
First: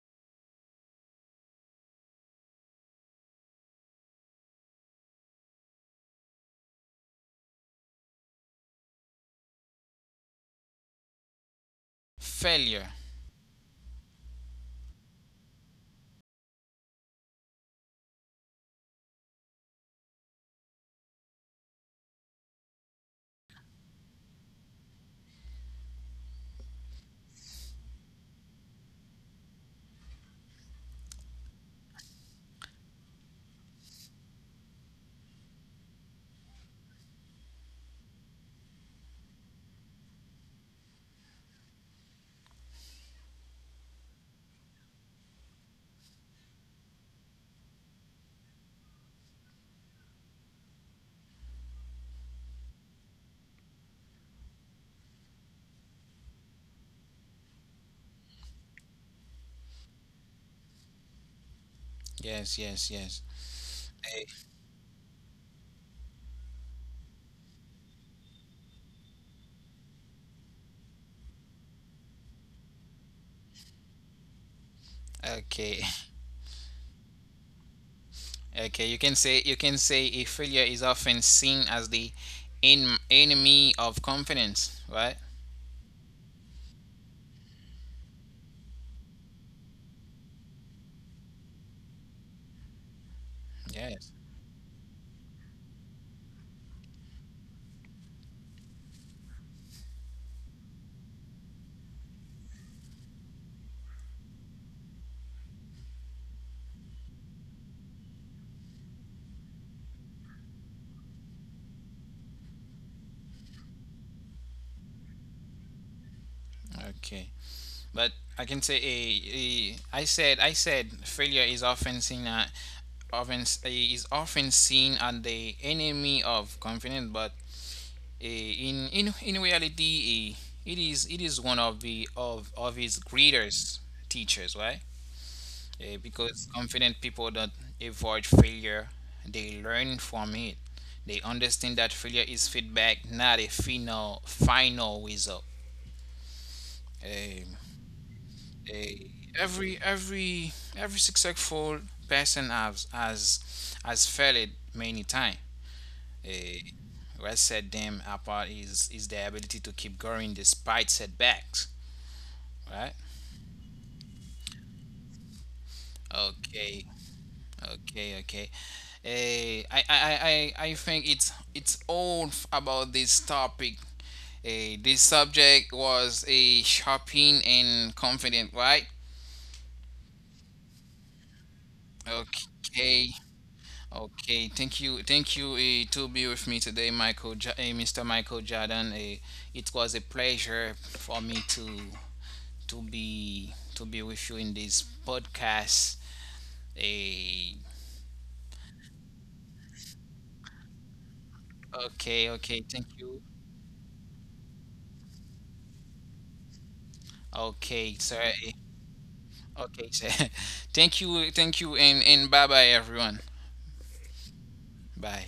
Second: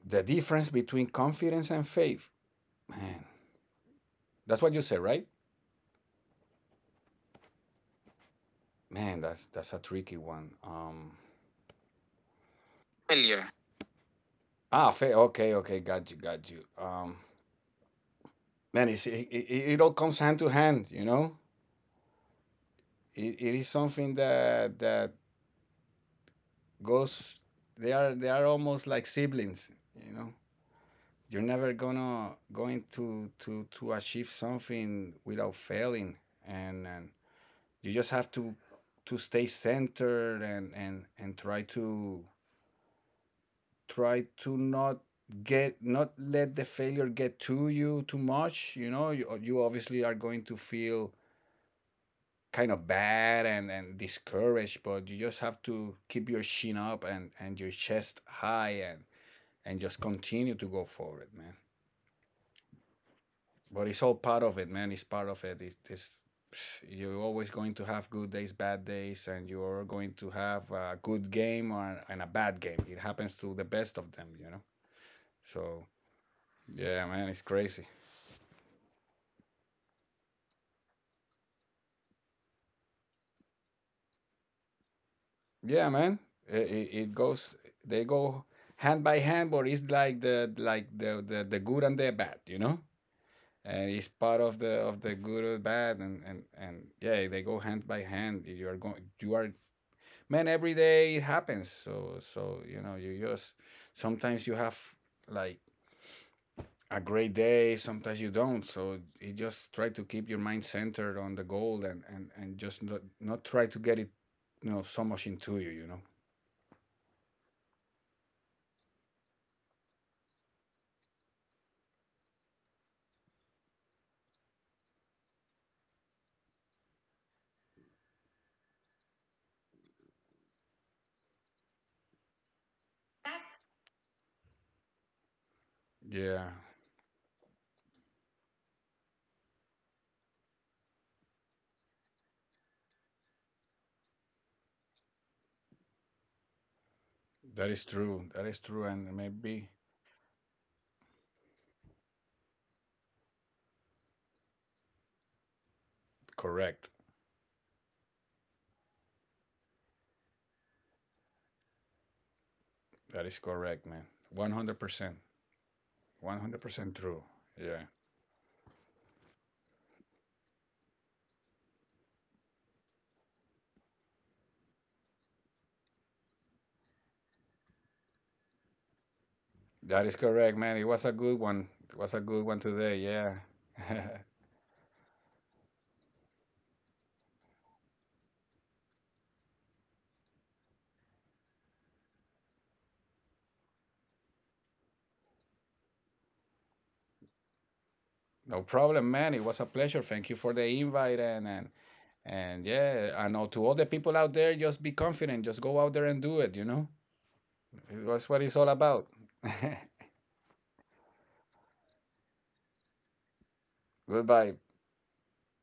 [SPEAKER 2] The difference between confidence and faith, man, that's what you said, right? Man, that's a tricky one.
[SPEAKER 1] failure?
[SPEAKER 2] Failure. Okay, okay, got you, got you. Man, it's, it all comes hand to hand, you know. It is something that that goes. They are they are almost like siblings, you know. You're never gonna going to to to achieve something without failing, and you just have to stay centered, and and try to try to not get, not let the failure get to you too much, you know. You obviously are going to feel kind of bad and discouraged, but you just have to keep your chin up, and your chest high, and just continue to go forward, man.
[SPEAKER 1] Yes, yes, yes.
[SPEAKER 2] But it's all
[SPEAKER 1] Eh,
[SPEAKER 2] part of it, man. It's part of it. It's you're always going to have good days, bad days, and you're going to have a good game, and a bad game. It happens to the best of them, you know. So
[SPEAKER 1] Okay,
[SPEAKER 2] yeah, man, it's crazy.
[SPEAKER 1] *laughs* okay. You can say a failure is often seen as the en enemy of confidence, right?
[SPEAKER 2] Yeah, man, it goes. They go hand by hand, but it's like the like the good and the bad, you know. And it's
[SPEAKER 1] Yes.
[SPEAKER 2] part of the good or bad, and and yeah, they go hand by hand. You are going. You are man, every day it happens. So so you know, you just sometimes you have like a great day, sometimes you don't. So you just try to keep your mind centered on the goal, and and just not, not try to get it, you know, so much into you, you know.
[SPEAKER 1] Okay. But I can say a I said failure is often seen at is often seen as the enemy of confidence, but in reality, it is one of the of his greatest teachers, right?
[SPEAKER 2] Yeah,
[SPEAKER 1] Because confident people don't avoid failure; they learn from it. They understand that failure is feedback, not a final result. Eh,
[SPEAKER 2] that is true. That is true.
[SPEAKER 1] eh,
[SPEAKER 2] And maybe
[SPEAKER 1] every successful person has failed many times. Eh,
[SPEAKER 2] correct,
[SPEAKER 1] what set them apart is the ability to keep going despite setbacks, right?
[SPEAKER 2] that is correct, man. 100%
[SPEAKER 1] Okay,
[SPEAKER 2] 100% true. Yeah,
[SPEAKER 1] okay, okay. I think it's all about this topic. This subject was a shopping and confident, right?
[SPEAKER 2] that is correct, man. It was a good one, it was a good one today,
[SPEAKER 1] Okay,
[SPEAKER 2] yeah. *laughs*
[SPEAKER 1] okay. Thank you to be with me today, Michael, Mr. Michael Jordan. It was a pleasure for me to be with you in this podcast. A
[SPEAKER 2] No problem, man. It was a pleasure. Thank you for the invite
[SPEAKER 1] okay,
[SPEAKER 2] and
[SPEAKER 1] okay, thank
[SPEAKER 2] yeah, I
[SPEAKER 1] you.
[SPEAKER 2] know, to all the people out there, just be confident. Just go out there and do it, you know?
[SPEAKER 1] Okay,
[SPEAKER 2] That's what it's all
[SPEAKER 1] sorry.
[SPEAKER 2] about. *laughs*
[SPEAKER 1] Okay, sir. *laughs* Thank you, and bye bye everyone.
[SPEAKER 2] Goodbye.
[SPEAKER 1] Bye.